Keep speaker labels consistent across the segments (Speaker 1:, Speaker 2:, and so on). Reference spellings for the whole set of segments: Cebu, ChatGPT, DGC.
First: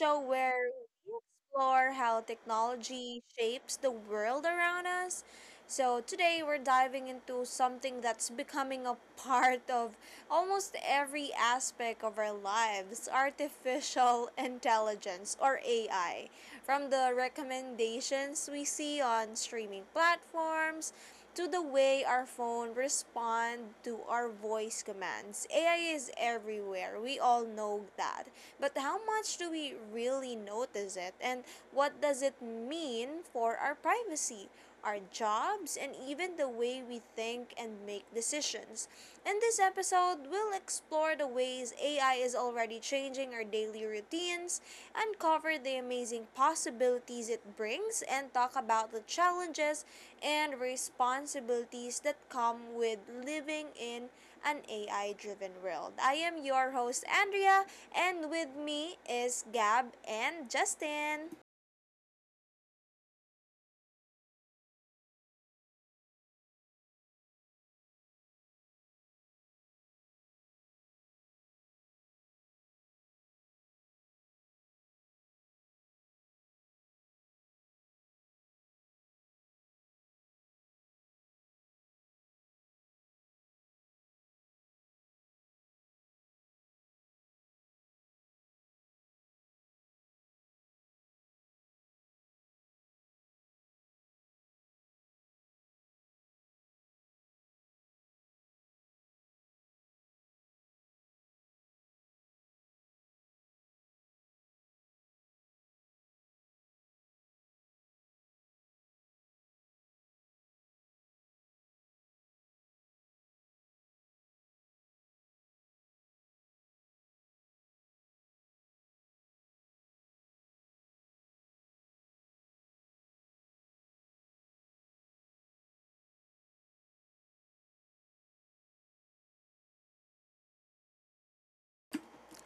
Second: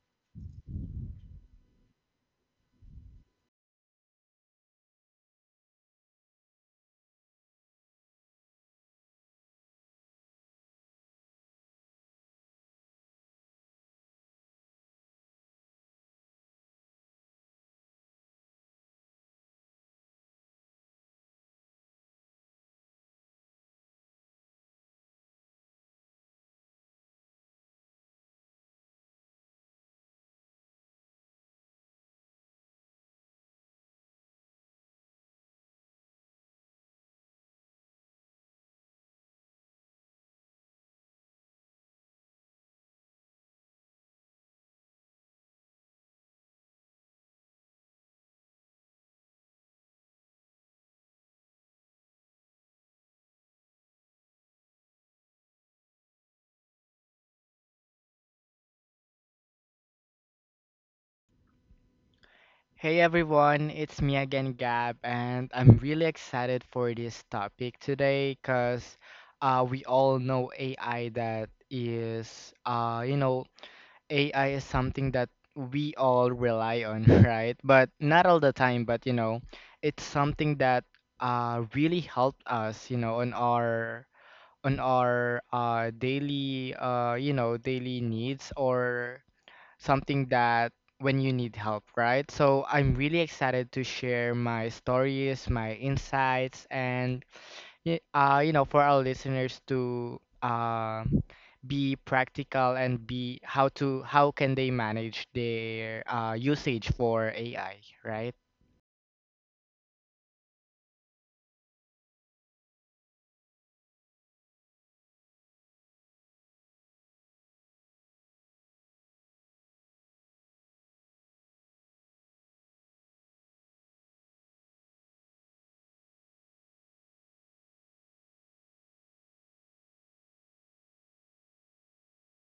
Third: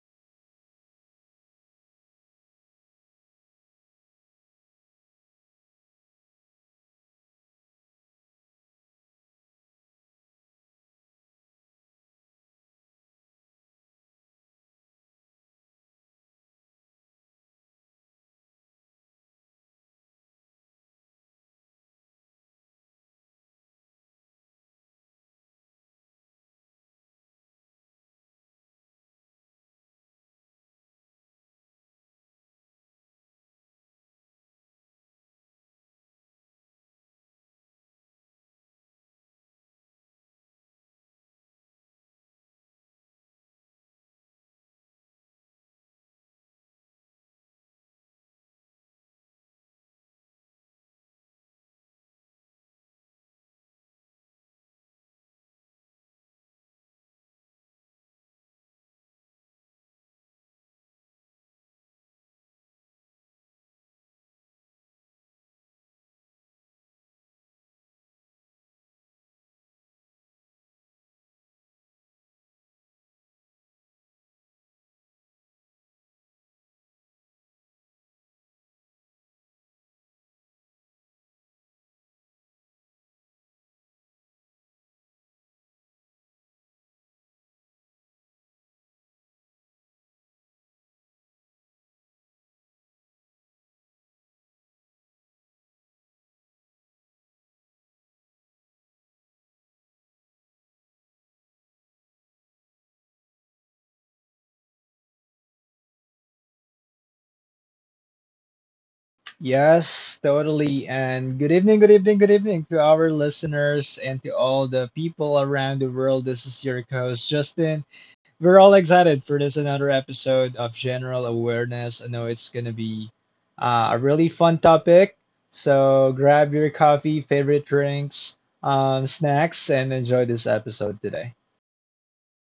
Speaker 1: show where we explore how technology shapes the world around us. So today we're diving into something that's becoming a part of almost every aspect of our lives, artificial intelligence, or AI. From the recommendations we see on streaming platforms to the way our phone respond to our voice commands, AI is everywhere. We all know that. But how much do we really notice it, and what does it mean for our privacy, our jobs, and even the way we think and make decisions? In this episode, we'll explore the ways AI is already changing our daily routines, uncover the amazing possibilities it brings, and talk about the challenges and responsibilities that come with living in an AI driven world. I am your host, Andrea, and with me is Gab and Justin.
Speaker 2: Hey everyone, it's me again, Gab, and I'm really excited for this topic today because we all know AI that is, uh, you know, AI is something that we all rely on, right? But not all the time, but it's something that really helped us, you know, on our on our daily needs or something that when you need help, right? So I'm really excited to share my stories, my insights, and for our listeners to be practical and be how to how can they manage their usage for AI, right?
Speaker 3: Yes, totally. And good evening, good evening, good evening to our listeners and to all the people around the world. This is your host, Justin. We're all excited for this another episode of General Awareness. I know it's going to be a really fun topic. So grab your coffee, favorite drinks, snacks, and enjoy this episode today.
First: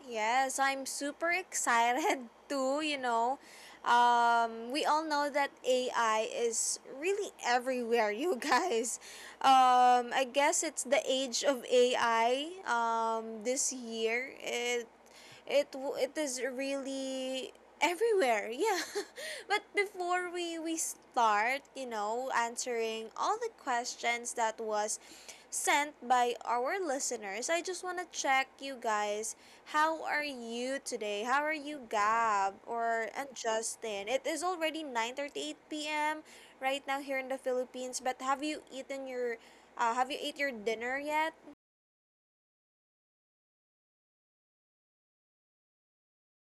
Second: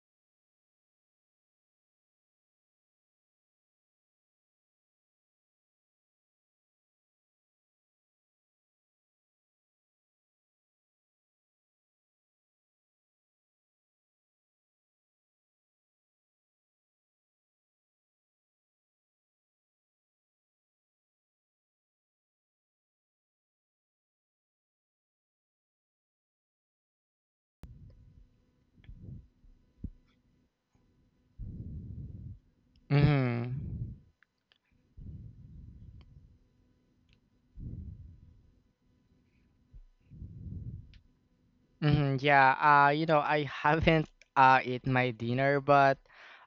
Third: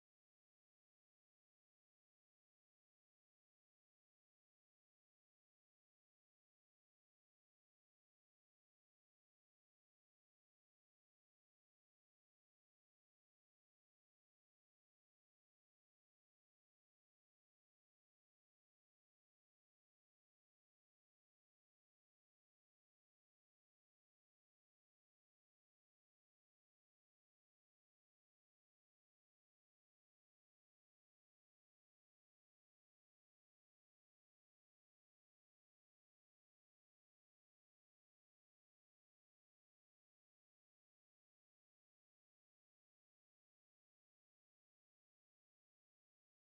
Speaker 1: Yes, I'm super excited too, you know. We all know that AI is really everywhere, you guys. I guess it's the age of AI this year. It is really everywhere, yeah. But before we start, answering all the questions that was sent by our listeners, I just want to check you guys, how are you today? How are you, Gab or and
Speaker 2: Mm-hmm.
Speaker 1: Justin? It is already 9:38 p.m. right now here in the Philippines. But have you eaten your have you ate your dinner yet?
Speaker 2: Mhm, yeah, I haven't eat my dinner, but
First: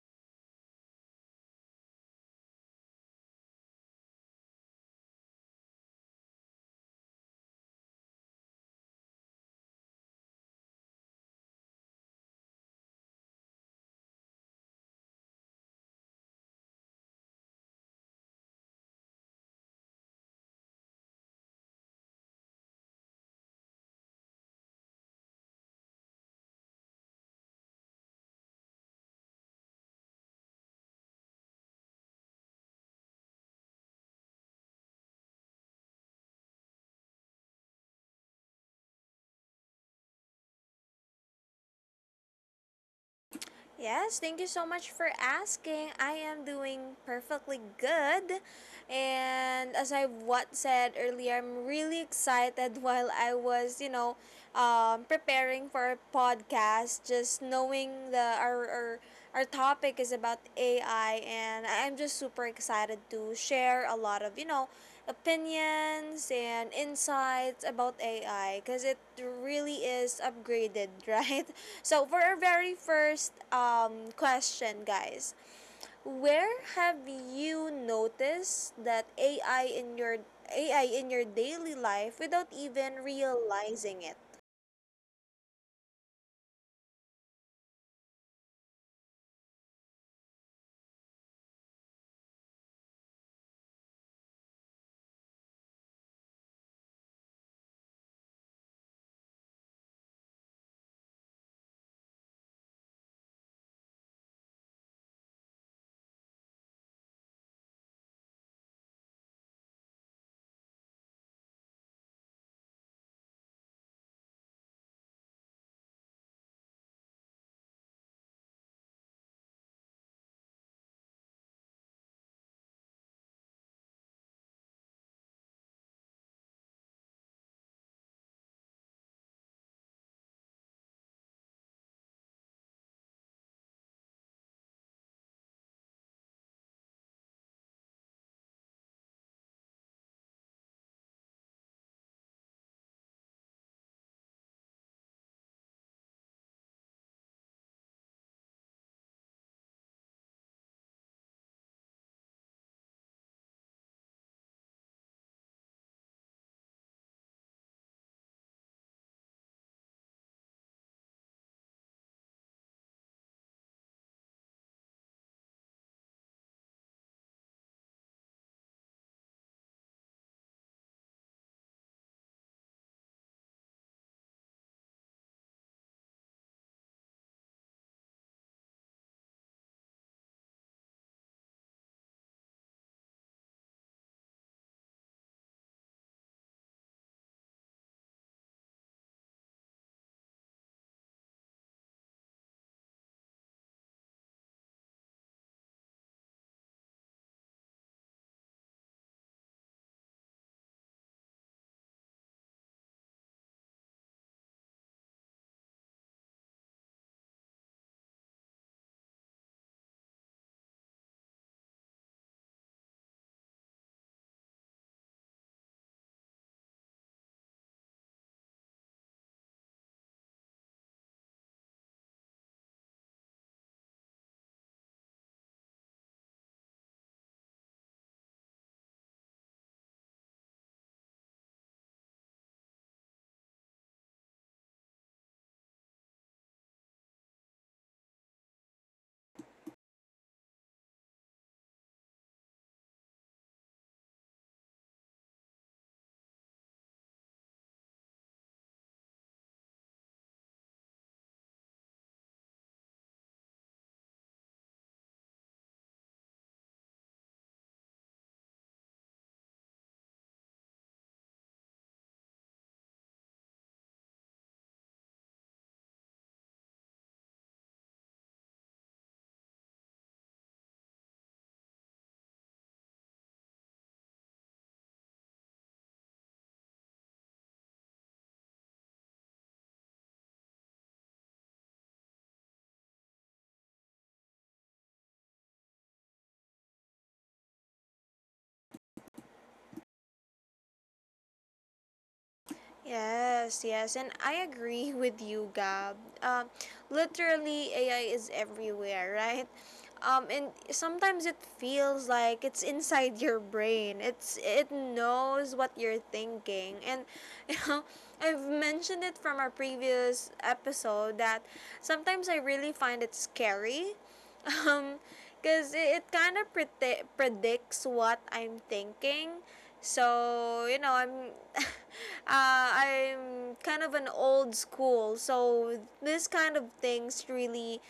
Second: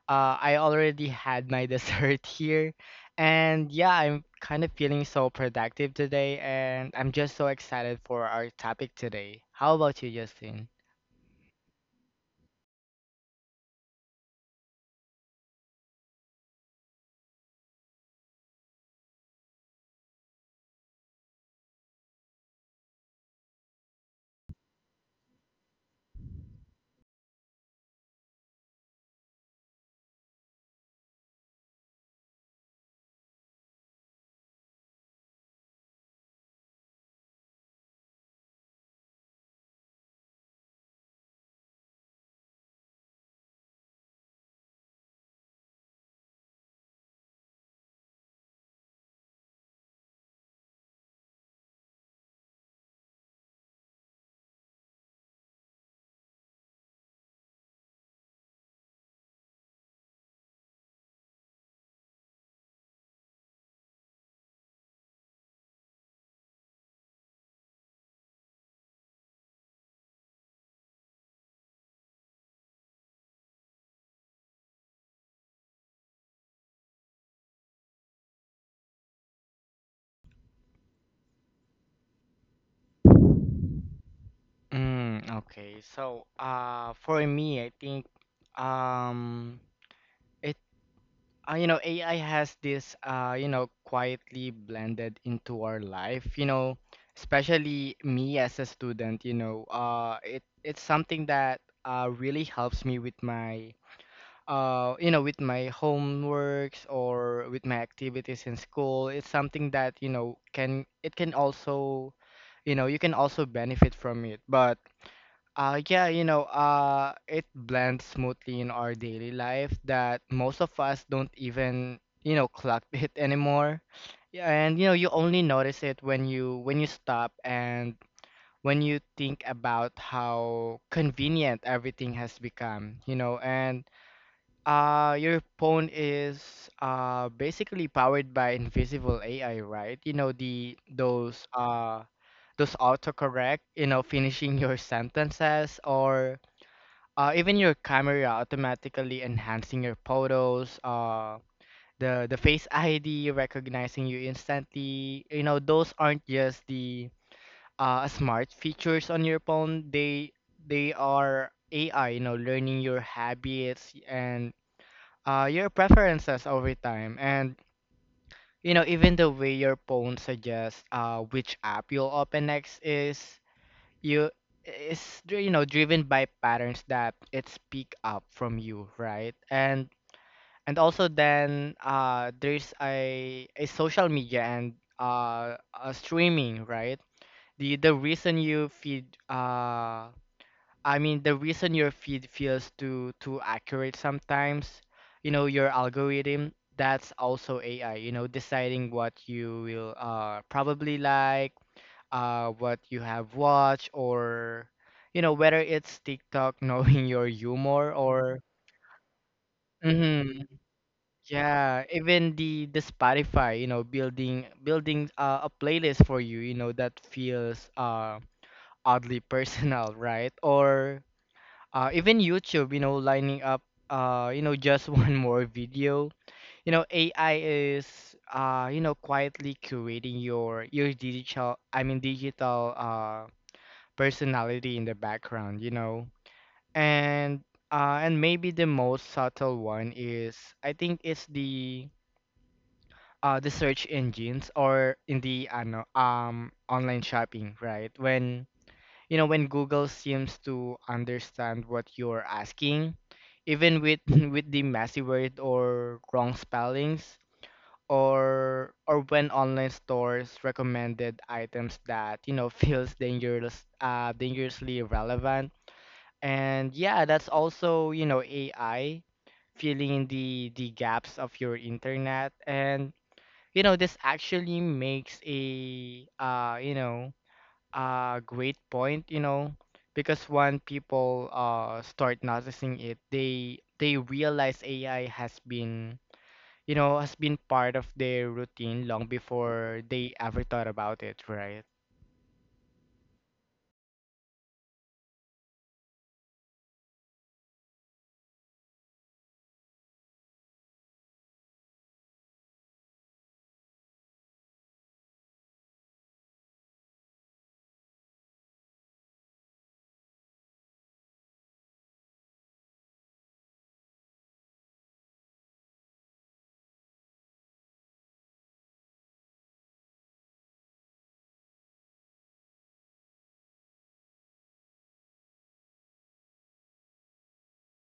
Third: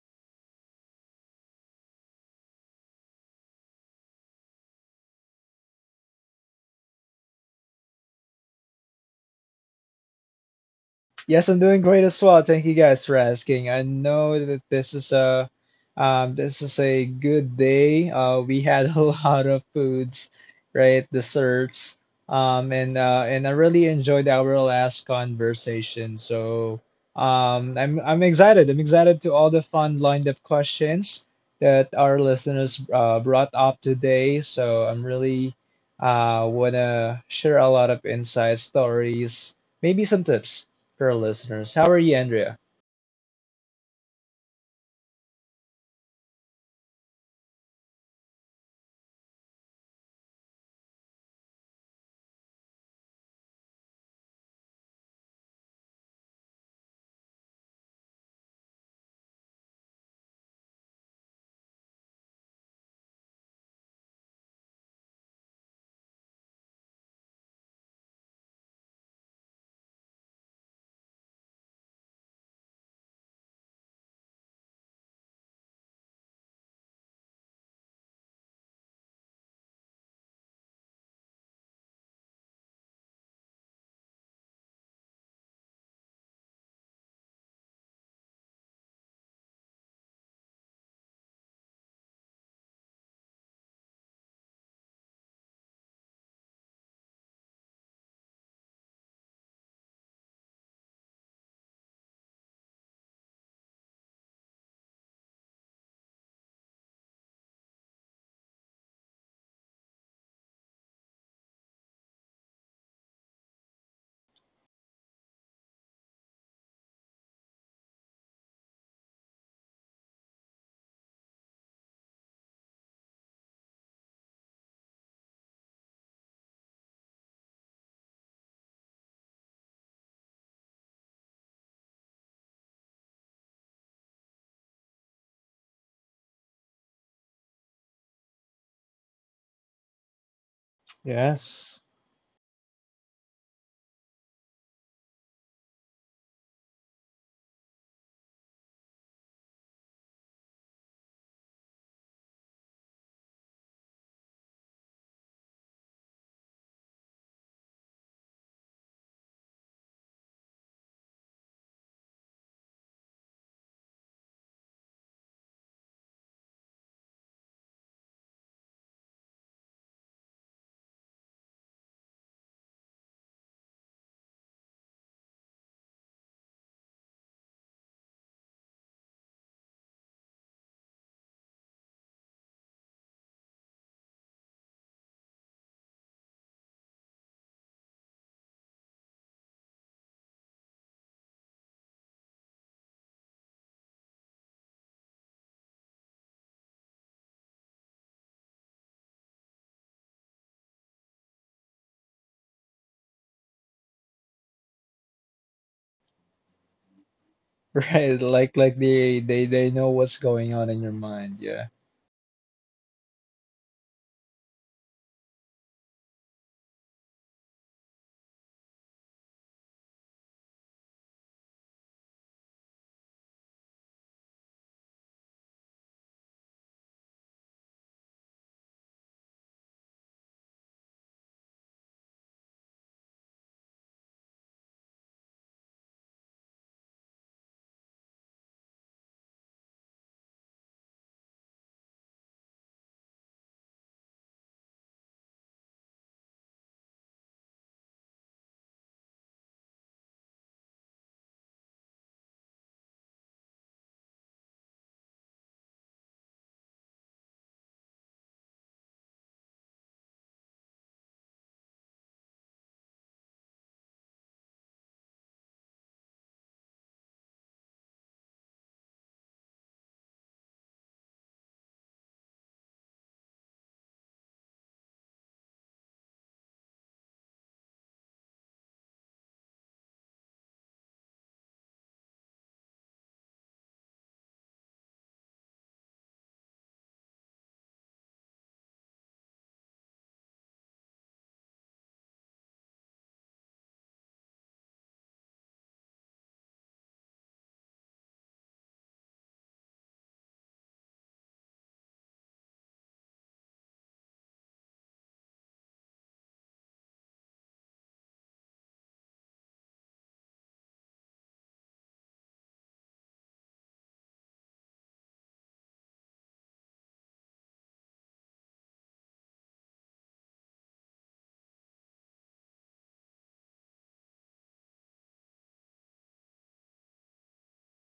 Speaker 2: I already had my dessert here. And yeah, I'm kind of feeling so productive today, and I'm just so excited for our topic today. How about you, Justin?
Speaker 3: Yes, I'm doing great as well. Thank you guys for asking. I know that this is a good day. We had a lot of foods, right? Desserts. And I really enjoyed our last conversation. So I'm excited. I'm excited to all the fun lined up questions that our listeners brought up today. So I'm really wanna share a lot of insights, stories, maybe some tips for our listeners. How are you, Andrea?
Speaker 1: Yes, thank you so much for asking. I am doing perfectly good. And as I what said earlier, I'm really excited while I was, you know, preparing for a podcast, just knowing the our our topic is about AI, and I'm just super excited to share a lot of, you know, opinions and insights about AI because it really is upgraded, right? So, for our very first question, guys, where have you noticed that AI in your daily life without even realizing it?
Speaker 2: Okay. For me, I think um, it AI has this, quietly blended into our life. You know, especially me as a student. You know, it's something that really helps me with with my homeworks or with my activities in school. It's something that can also, you know, you can also benefit from it. But yeah, it blends smoothly in our daily life that most of us don't even, you know, clock it anymore. Yeah, and you know, you only notice it when you stop and when you think about how convenient everything has become, you know, and your phone is basically powered by invisible AI, right? You know the
Speaker 3: Yes.
Speaker 2: those autocorrect, you know, finishing your sentences or even your camera automatically enhancing your photos, the face ID recognizing you instantly. You know, those aren't just the smart features on your phone. They are AI, you know, learning your habits and your preferences over time, and you know, even the way your phone suggests which app you'll open next is you is dri- you know driven by patterns that it's pick up from you, right? And also then there's a social media and uh, a streaming, right? The the reason you feed uh, I mean, the reason your feed feels too accurate sometimes, you know, your algorithm, that's also AI, you know, deciding what you will probably like, what you have watched, or you know, whether it's TikTok knowing your humor
Speaker 3: Right,
Speaker 2: or
Speaker 3: like like they know what's
Speaker 2: hmm
Speaker 3: going on in your mind. Yeah.
Speaker 2: yeah, even the Spotify, you know, building a playlist for you, you know, that feels oddly personal, right? Or even YouTube, you know, lining up, just one more video. You know, AI is, quietly curating your digital, personality in the background, you know, and and maybe the most subtle one is, I think, it's the search engines or in the online shopping, right? When you know, when Google seems to understand what you're asking even with with the messy word or wrong spellings, or when online stores recommended items that you know feels dangerously relevant. And yeah, that's also, you know, AI filling in the gaps of your internet. And you know, this actually makes a a great point, you know, because when people start noticing it, they realize AI has been, you know, has been part of their routine long before they ever thought about it, right?
Speaker 1: Yes, yes, and I agree with you, Gab. Um, Literally, AI is everywhere, right? And sometimes it feels like it's inside your brain. It knows what you're thinking, and you know, I've mentioned it from our previous episode that sometimes I really find it scary. Um, because it kind of predicts what I'm thinking. So you know, I'm I'm kind of an old school, so this kind of things really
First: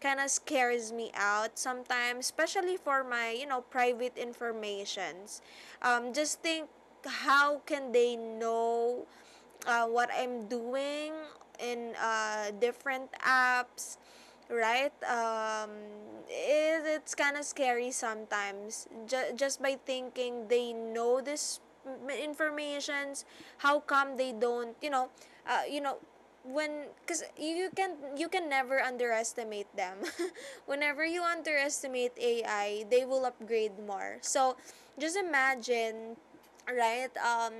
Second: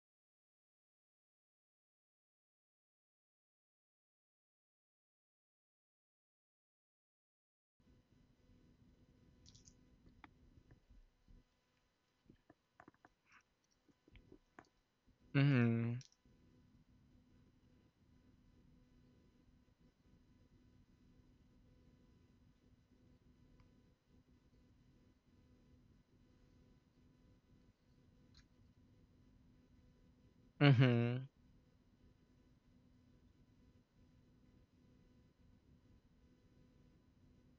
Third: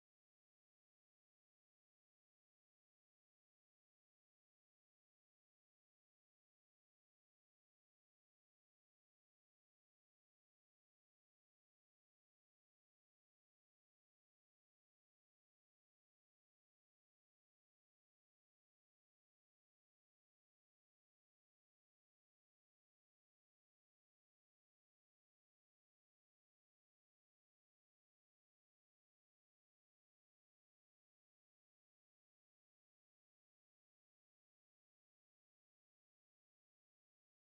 Speaker 1: kind of scares me out sometimes, especially for my, you know, private informations. Um, just think, how can they know what I'm doing in different apps, right?
Speaker 2: Mm-hmm.
Speaker 1: It's kind of scary sometimes. Just by thinking they know this informations, how come they don't? You know, uh, you know, when, because you can never underestimate them. Whenever
Speaker 2: Mm-hmm.
Speaker 1: you underestimate AI, they will upgrade more. So just imagine, right? Um,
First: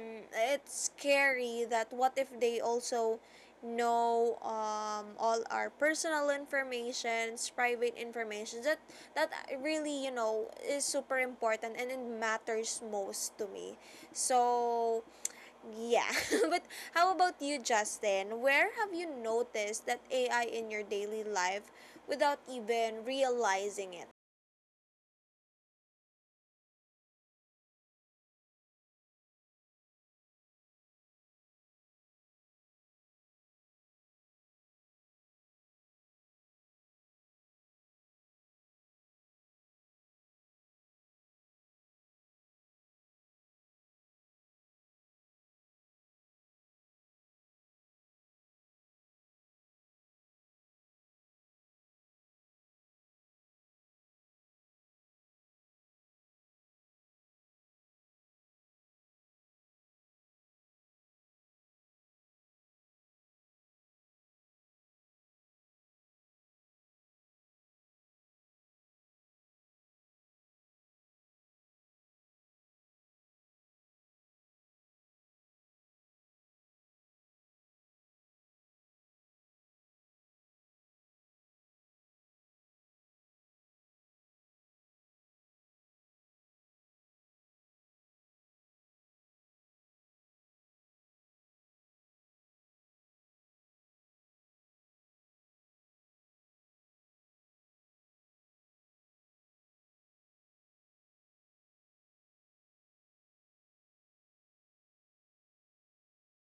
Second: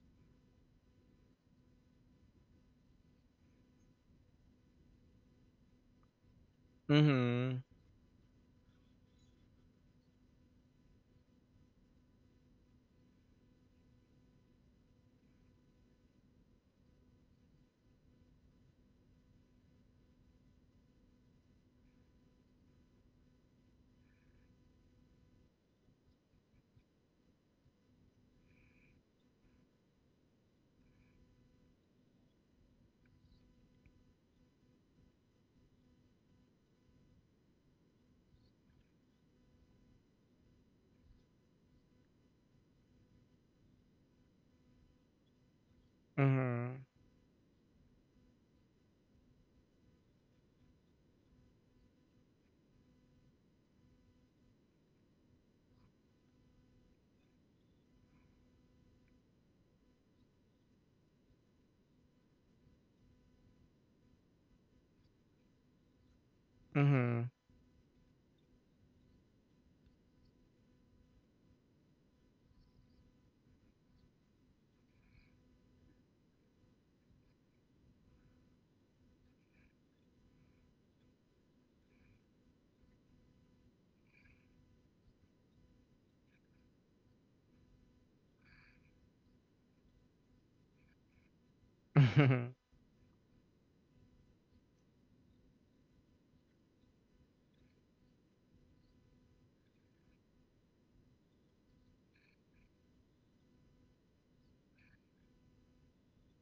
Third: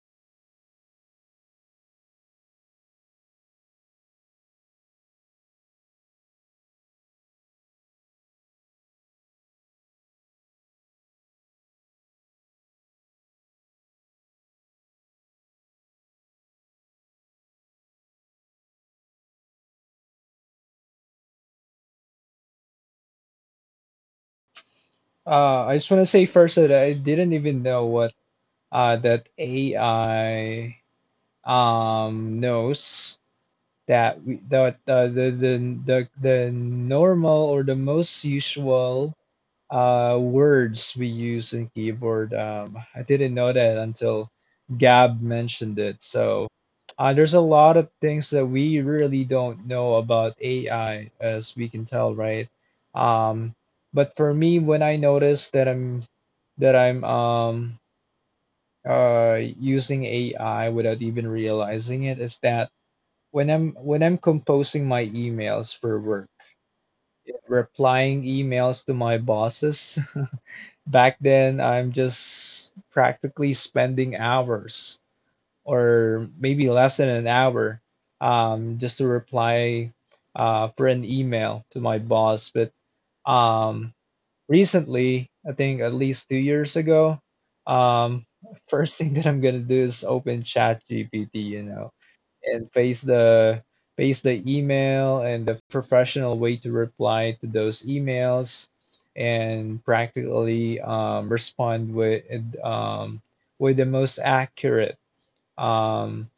Speaker 1: it's scary that what if they also know, um, all our personal informations,
Speaker 2: Mm-hmm.
Speaker 1: private information, that that really, you know, is super important and it matters most to me. So yeah, but how about you, Justin? Where have you noticed that AI in your daily life without even realizing it?
Speaker 3: I just want to say first that I didn't even know what that AI knows that we that the normal or the most usual words we use in keyboard. I didn't know that until Gab mentioned it. So there's a lot of things that we really don't know about AI, as we can tell, right? Um, but for me, when I notice that I'm using AI without even realizing it, is that when I'm composing my emails for work,
Speaker 2: Mm-hmm. Mm-hmm.
Speaker 3: replying emails to my bosses. Back then, I'm just practically spending hours or maybe less than an hour just to reply for an email to my boss. But um, recently, I think at least 2 years ago, um, first thing that I'm gonna do is open Chat GPT, you know, and paste the email and the professional way to reply to those emails and practically respond um, with the most accurate um,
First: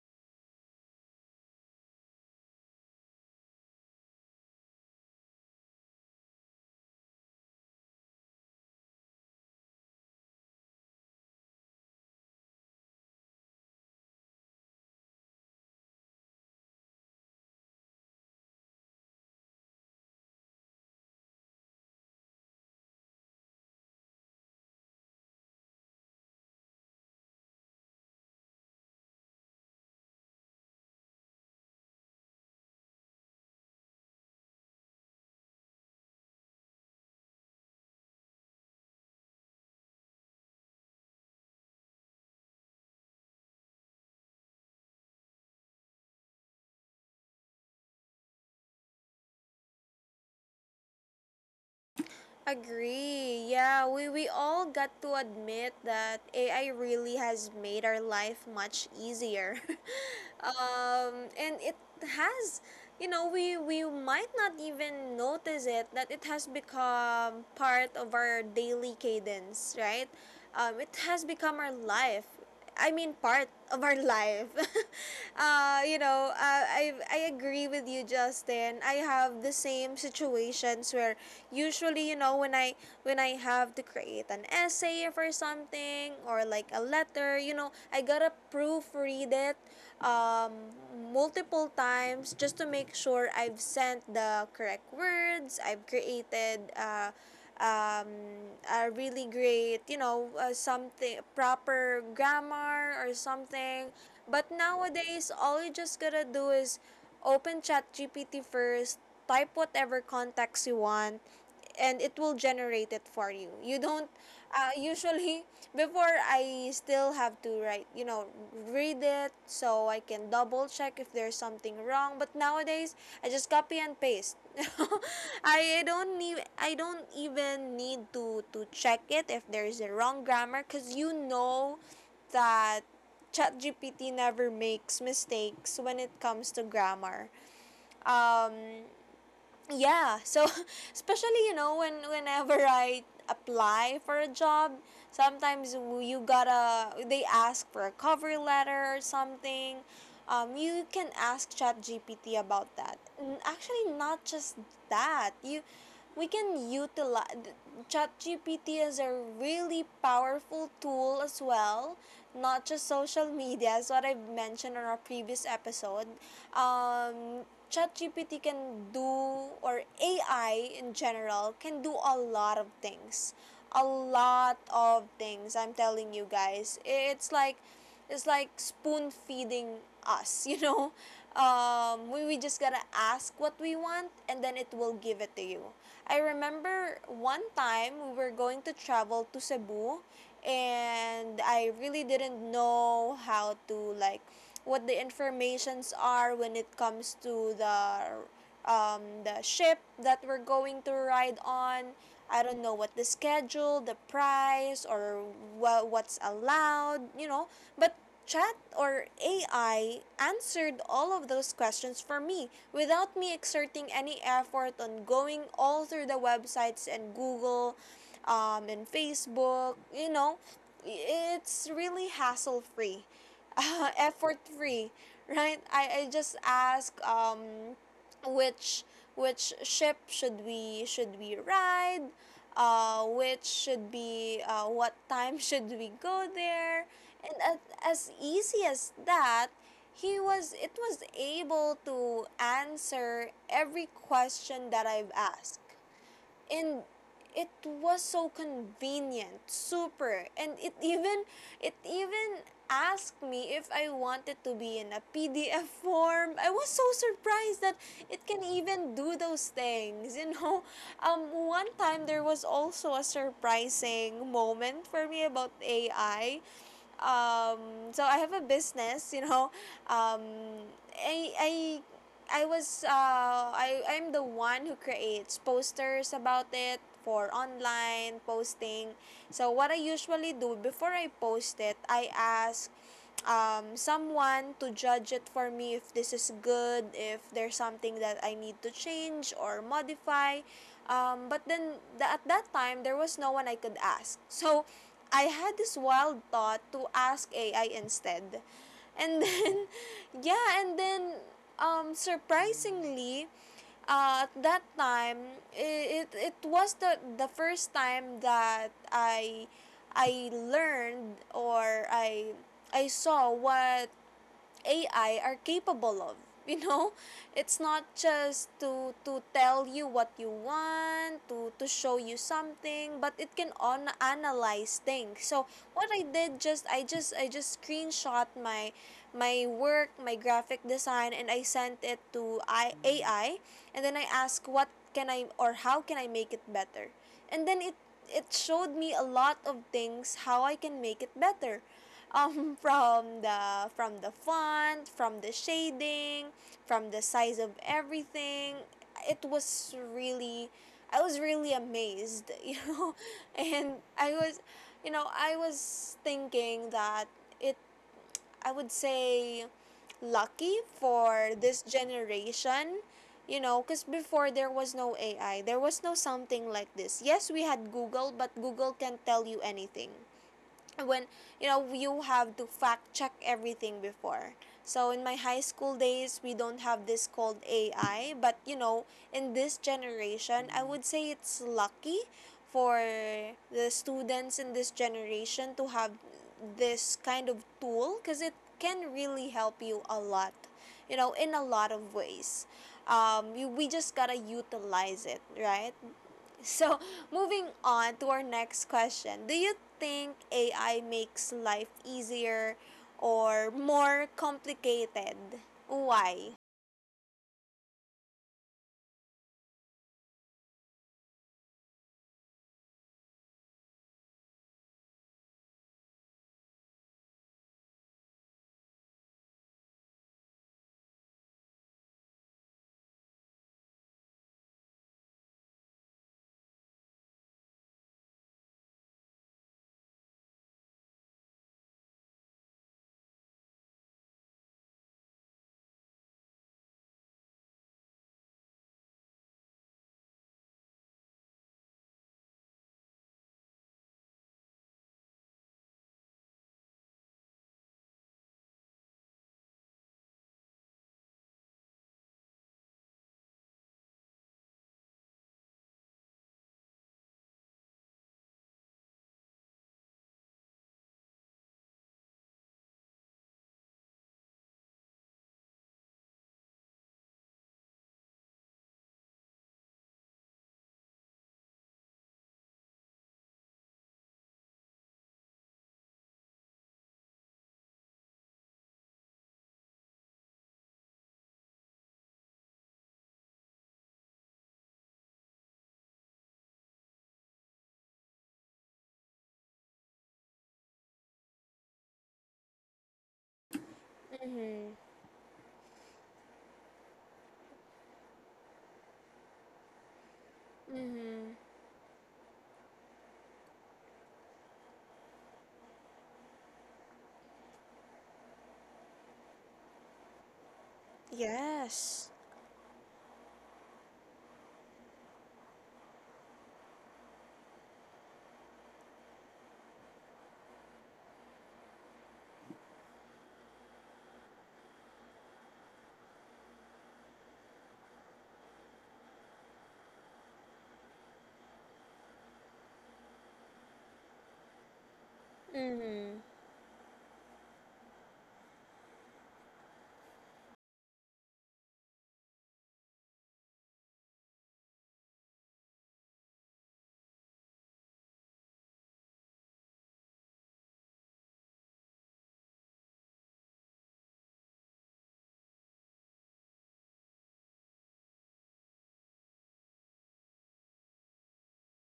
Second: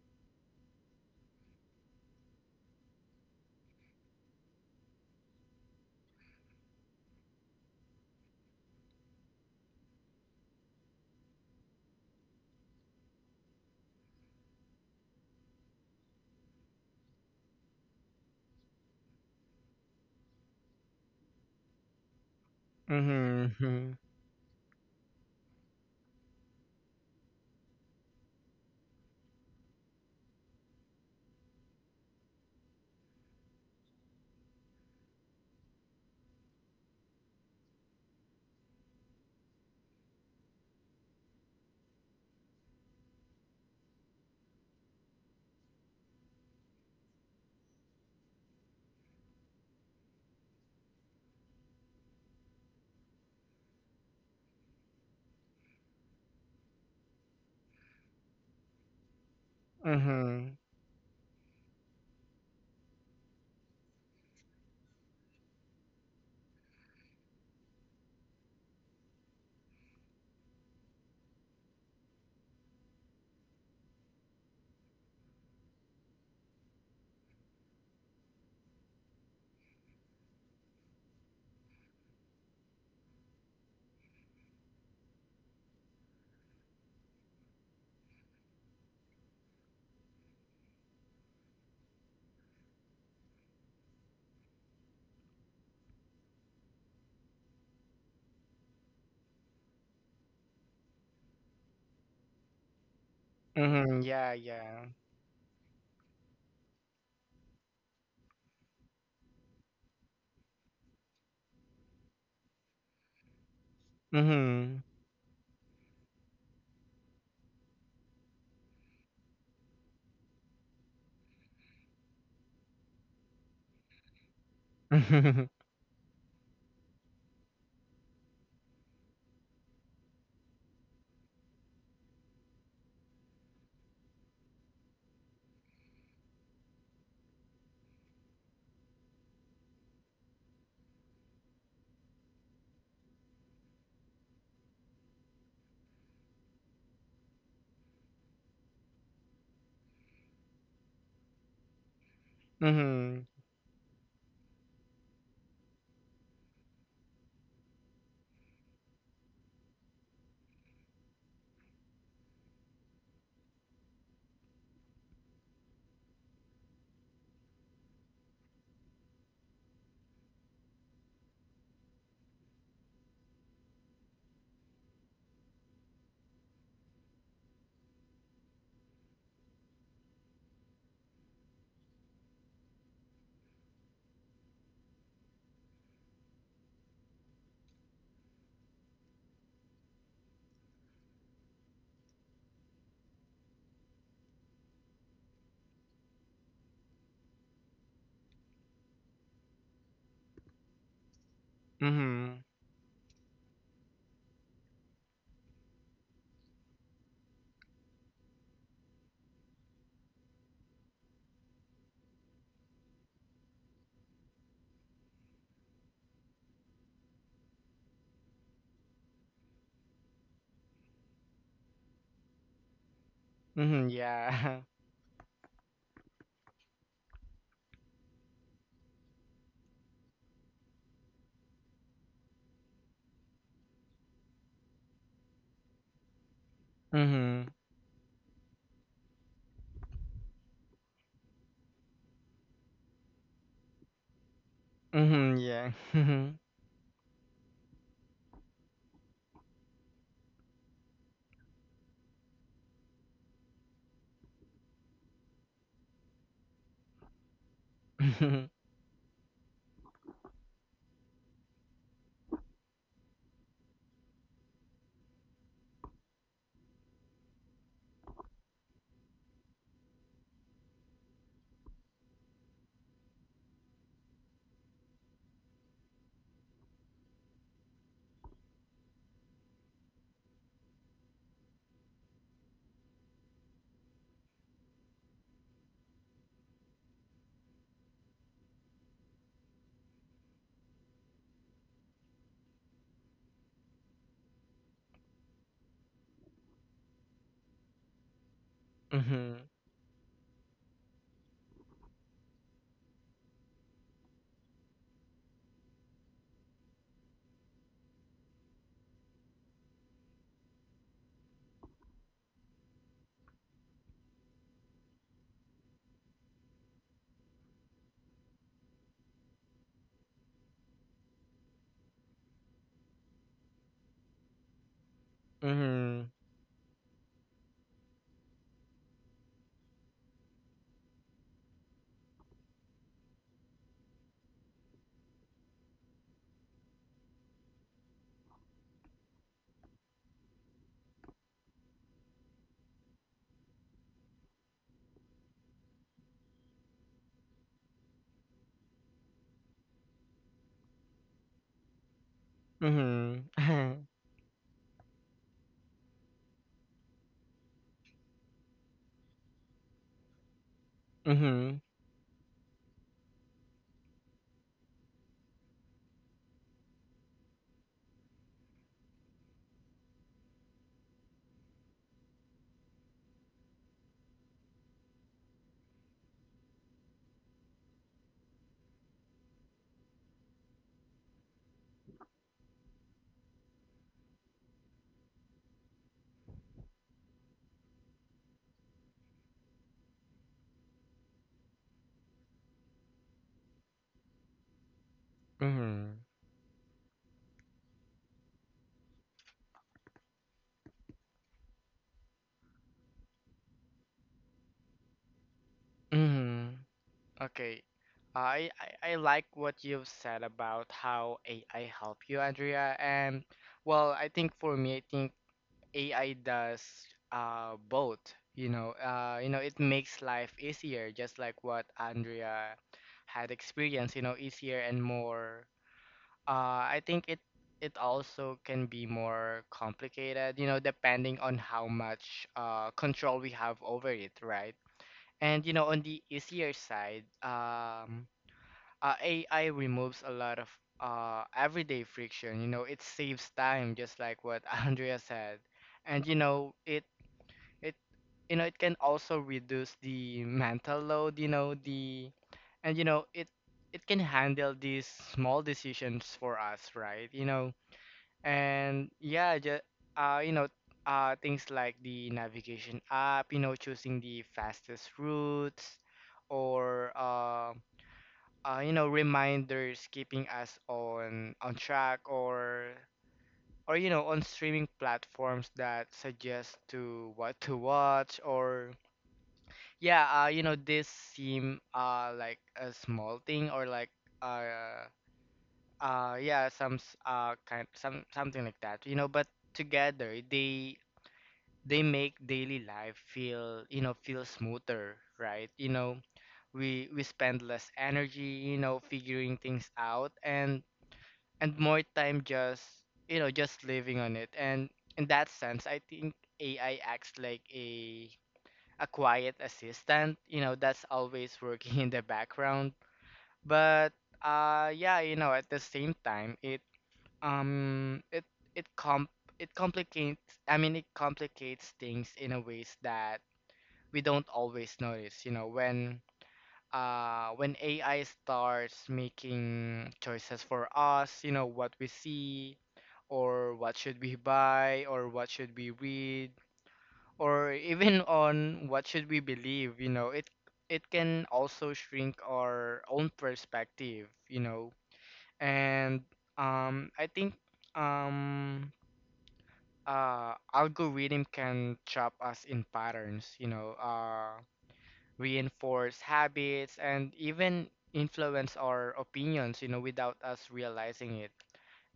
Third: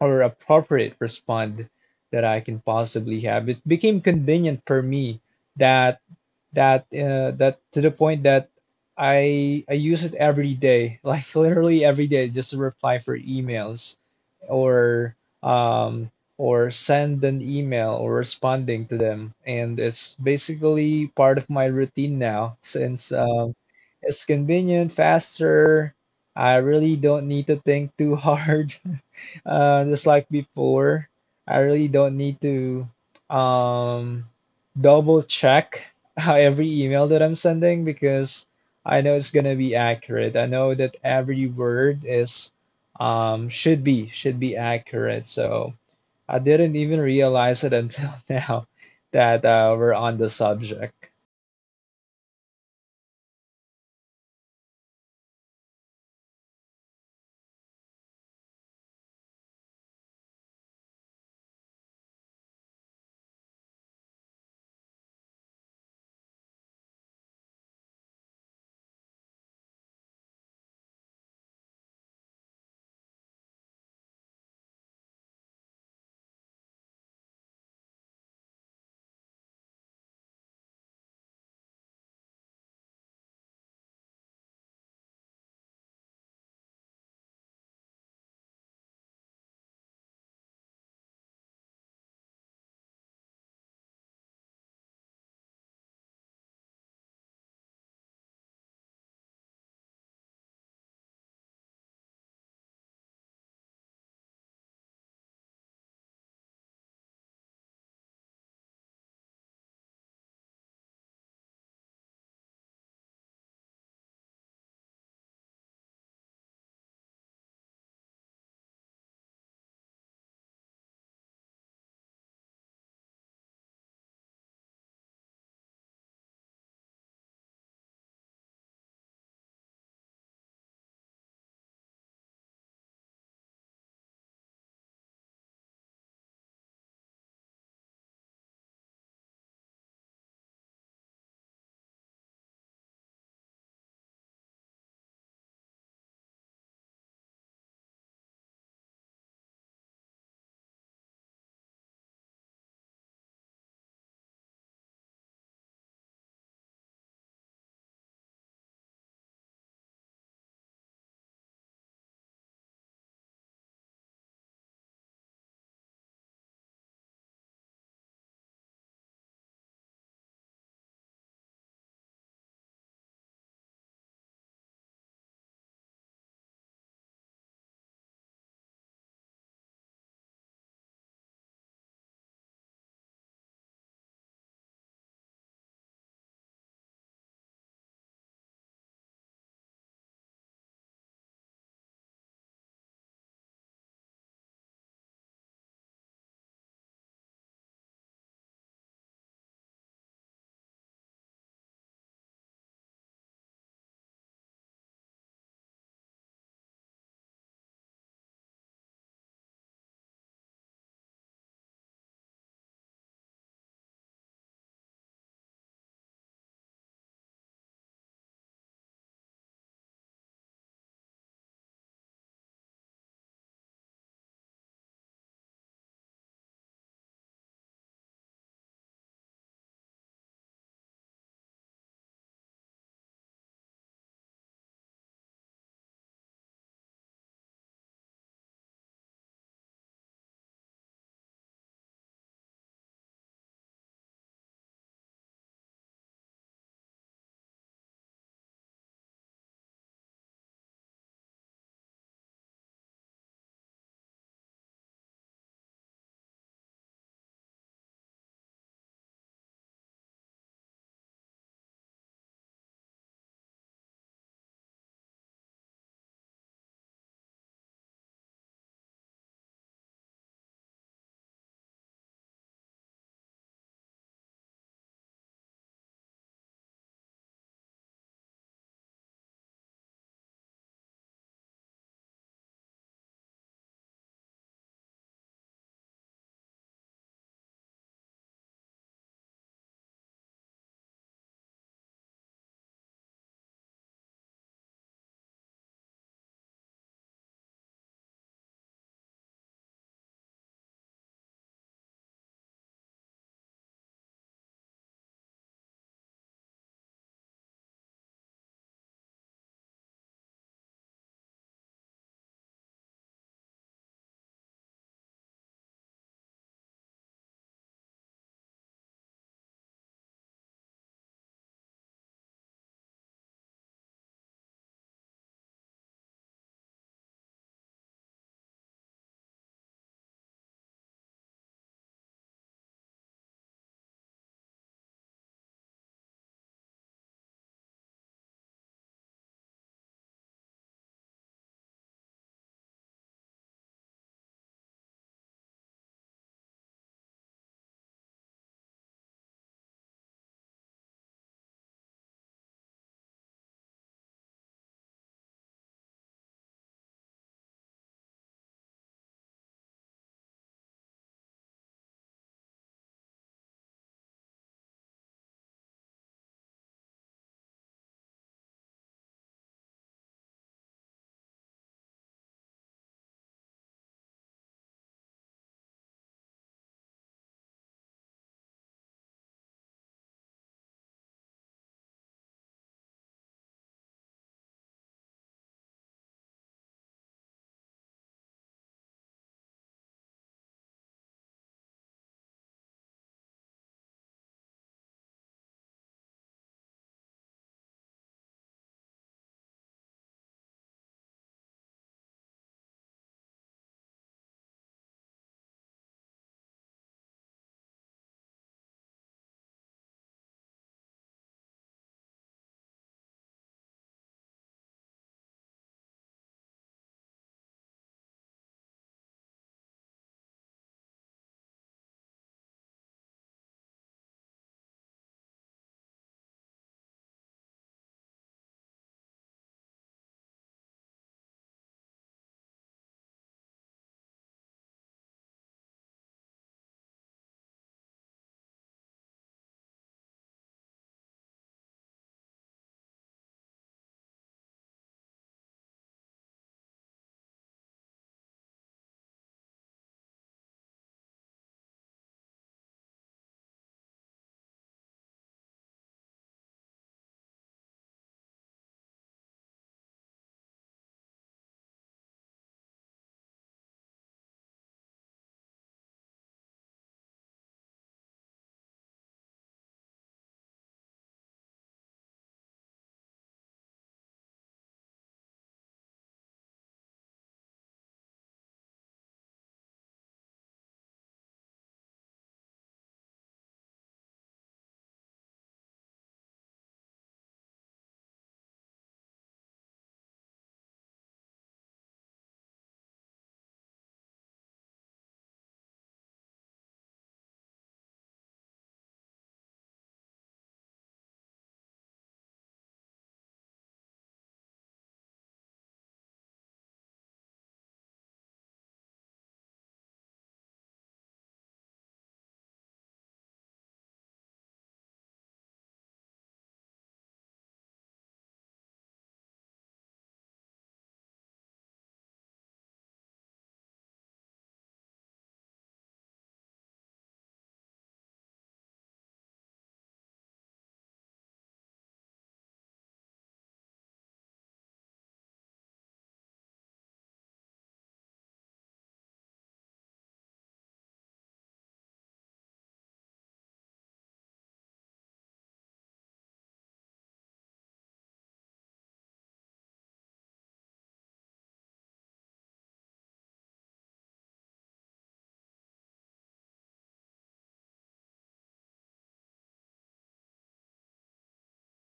Speaker 3: or appropriate respond that I can possibly have. It became convenient for me that that to the point that I use it every day, like literally every day, just to reply for emails or um or send an email or responding to them, and it's basically part of my routine now since
Speaker 2: Mm-hmm. Mm-hmm.
Speaker 3: it's convenient, faster. I really don't need to think too hard. Just like before, I really don't need to um, double check how every email that I'm sending because I know it's gonna be accurate. I know that every word is should be accurate. So I didn't even realize it until now that we're on the subject.
Speaker 1: Agree. Yeah, we all got to admit that AI really has made our life much easier.
Speaker 2: Mm-hmm.
Speaker 1: Um, and it has, you know, we might not even notice it that it has become part of our daily cadence, right? It has become our life. I mean, part of our life. I agree with you, Justin. I have the same situations where usually, you know, when I have to create an essay for something or like a letter, you know, I gotta proofread it, um, multiple times just to make sure I've sent the correct words. I've created. Um, a really great, you know, something, proper grammar or something.
Speaker 2: Mm-hmm. Yeah,
Speaker 1: But
Speaker 2: yeah.
Speaker 1: nowadays, all you just gotta do is open ChatGPT first, type whatever context you want, and it will generate it for you. You don't
Speaker 2: Mm-hmm.
Speaker 1: usually, before, I still have to write, you know, read it so I can double check if there's something wrong. But nowadays, I just copy and paste. I don't need, I don't even need to check it if there's a wrong grammar, cause you know that ChatGPT never makes mistakes when it comes to grammar. Um, yeah, so especially, you know, when whenever I apply for a job, sometimes you gotta, they ask for a cover letter or something. Um, you can ask chat gpt about that.
Speaker 2: Mm-hmm.
Speaker 1: Actually, not just that, you we can utilize ChatGPT as a really powerful tool as well, not just social media, as what I've mentioned on our previous episode. Um, ChatGPT can do, or AI in general, can do a lot of things. A lot of things, I'm telling you guys. It's like Is like spoon feeding us, you know? We just gotta ask what we want and then it will give it to you. I remember one time we were going to travel to Cebu, and I really didn't know how to, like, what the informations are when it comes to the, the ship that we're going to ride on.
Speaker 2: Mm-hmm.
Speaker 1: I don't know what the schedule, the price, or what's allowed, you know. But chat or AI answered all of those questions for me without me exerting any effort on going all through the websites and Google and Facebook, you know. It's really hassle free,
Speaker 2: Mm-hmm.
Speaker 1: effort
Speaker 2: Yeah.
Speaker 1: free, right? I just ask, which which ship should we ride, which should be, what time should we go there. And
Speaker 2: Mm-hmm.
Speaker 1: as easy as that, he was it was able to answer every question that I've
Speaker 2: Mhm,
Speaker 1: asked.
Speaker 2: yeah. Mhm.
Speaker 1: And it was so convenient, super. And it even, it even asked me if I wanted to be in a PDF form. I was so surprised that it can
Speaker 2: Mhm.
Speaker 1: even do those things, you know. Um, one time there was also a surprising moment for me about AI. Um, so I have a business, you know. Um, I I was, I'm the one who creates posters about it for online posting. So what I usually do before I post it, I ask someone to judge it for me if this is good, if there's something that I need to change or modify. But then at that time, there was no one I could ask. So I had this wild thought to ask AI instead. And
Speaker 2: Mhm.
Speaker 1: then, yeah, and then, surprisingly, at that time, it was the first time that I learned, or I saw what AI are capable of. You know, it's not just to tell you what you want, to show you something, but it can on analyze things. So what I
Speaker 2: Mhm.
Speaker 1: did, just I just screenshot my my work, my graphic design, and I sent it to A I, AI, and then I asked what can I, or how can I make it better, and then it showed me a lot of things, how I can make it better, um, from the font, from the shading, from the size of everything. It was really, I was really amazed, you know. And
Speaker 2: Mhm.
Speaker 1: I was, you know, I was thinking that it, I would say, lucky for
Speaker 2: Mhm.
Speaker 1: this generation, you know, because before there was no AI, there was no something like this. Yes, we had Google, but Google can't tell you anything when, you know, you have to fact check everything before. So in my high school days, we don't have this called AI, but you know, in this generation, I would say it's lucky for the students in this generation to have this kind of tool because it can really help you a lot, you know, in a lot of ways. Um, you, we just gotta utilize it right.
Speaker 2: Mhm.
Speaker 1: So, moving on to our next question. Do you think AI makes life easier or more complicated? Why?
Speaker 2: Mhm. Okay. I like what you've said about how AI help you, Andrea. And well, I think for me, I think AI does both. It makes life easier, just like what Andrea had experienced. You know, easier and more I think it also can be more complicated, you know, depending on how much control we have over it, right? And you know, on the easier side, AI removes a lot of everyday friction. You know, it saves time, just like what Andrea said, and you know, it you know, it can also reduce the mental load, you know, the and you know it it can handle these small decisions for us, right? You know, and yeah, just uh you know things like the navigation app, you know, choosing the fastest routes or you know, reminders keeping us on track, or you know, on streaming platforms that suggest to what to watch, or yeah, you know, this seem like a small thing, or like uh yeah, some s- kind some something like that, you know, but together they make daily life feel, you know, feel
Speaker 1: Mhm.
Speaker 2: smoother, right? You know, we spend less energy, you know, figuring things out,
Speaker 1: Mhm.
Speaker 2: and more time just, you know, just living on it. And in that sense, I think AI acts like a quiet assistant, you know, that's always working in the
Speaker 1: Yes.
Speaker 2: background. But yeah, you know, at the same time um it it comp it complicates, I mean, it complicates things in a ways that we don't always notice, you know, when AI starts making choices for us, you know, what we see, or what should we buy, or what should we
Speaker 1: Mhm.
Speaker 2: read, or even on what should we believe, you know, it can also shrink our own perspective, you know. And I think um algorithm can trap us in patterns, you know, reinforce habits, and even influence our opinions, you know, without us realizing it.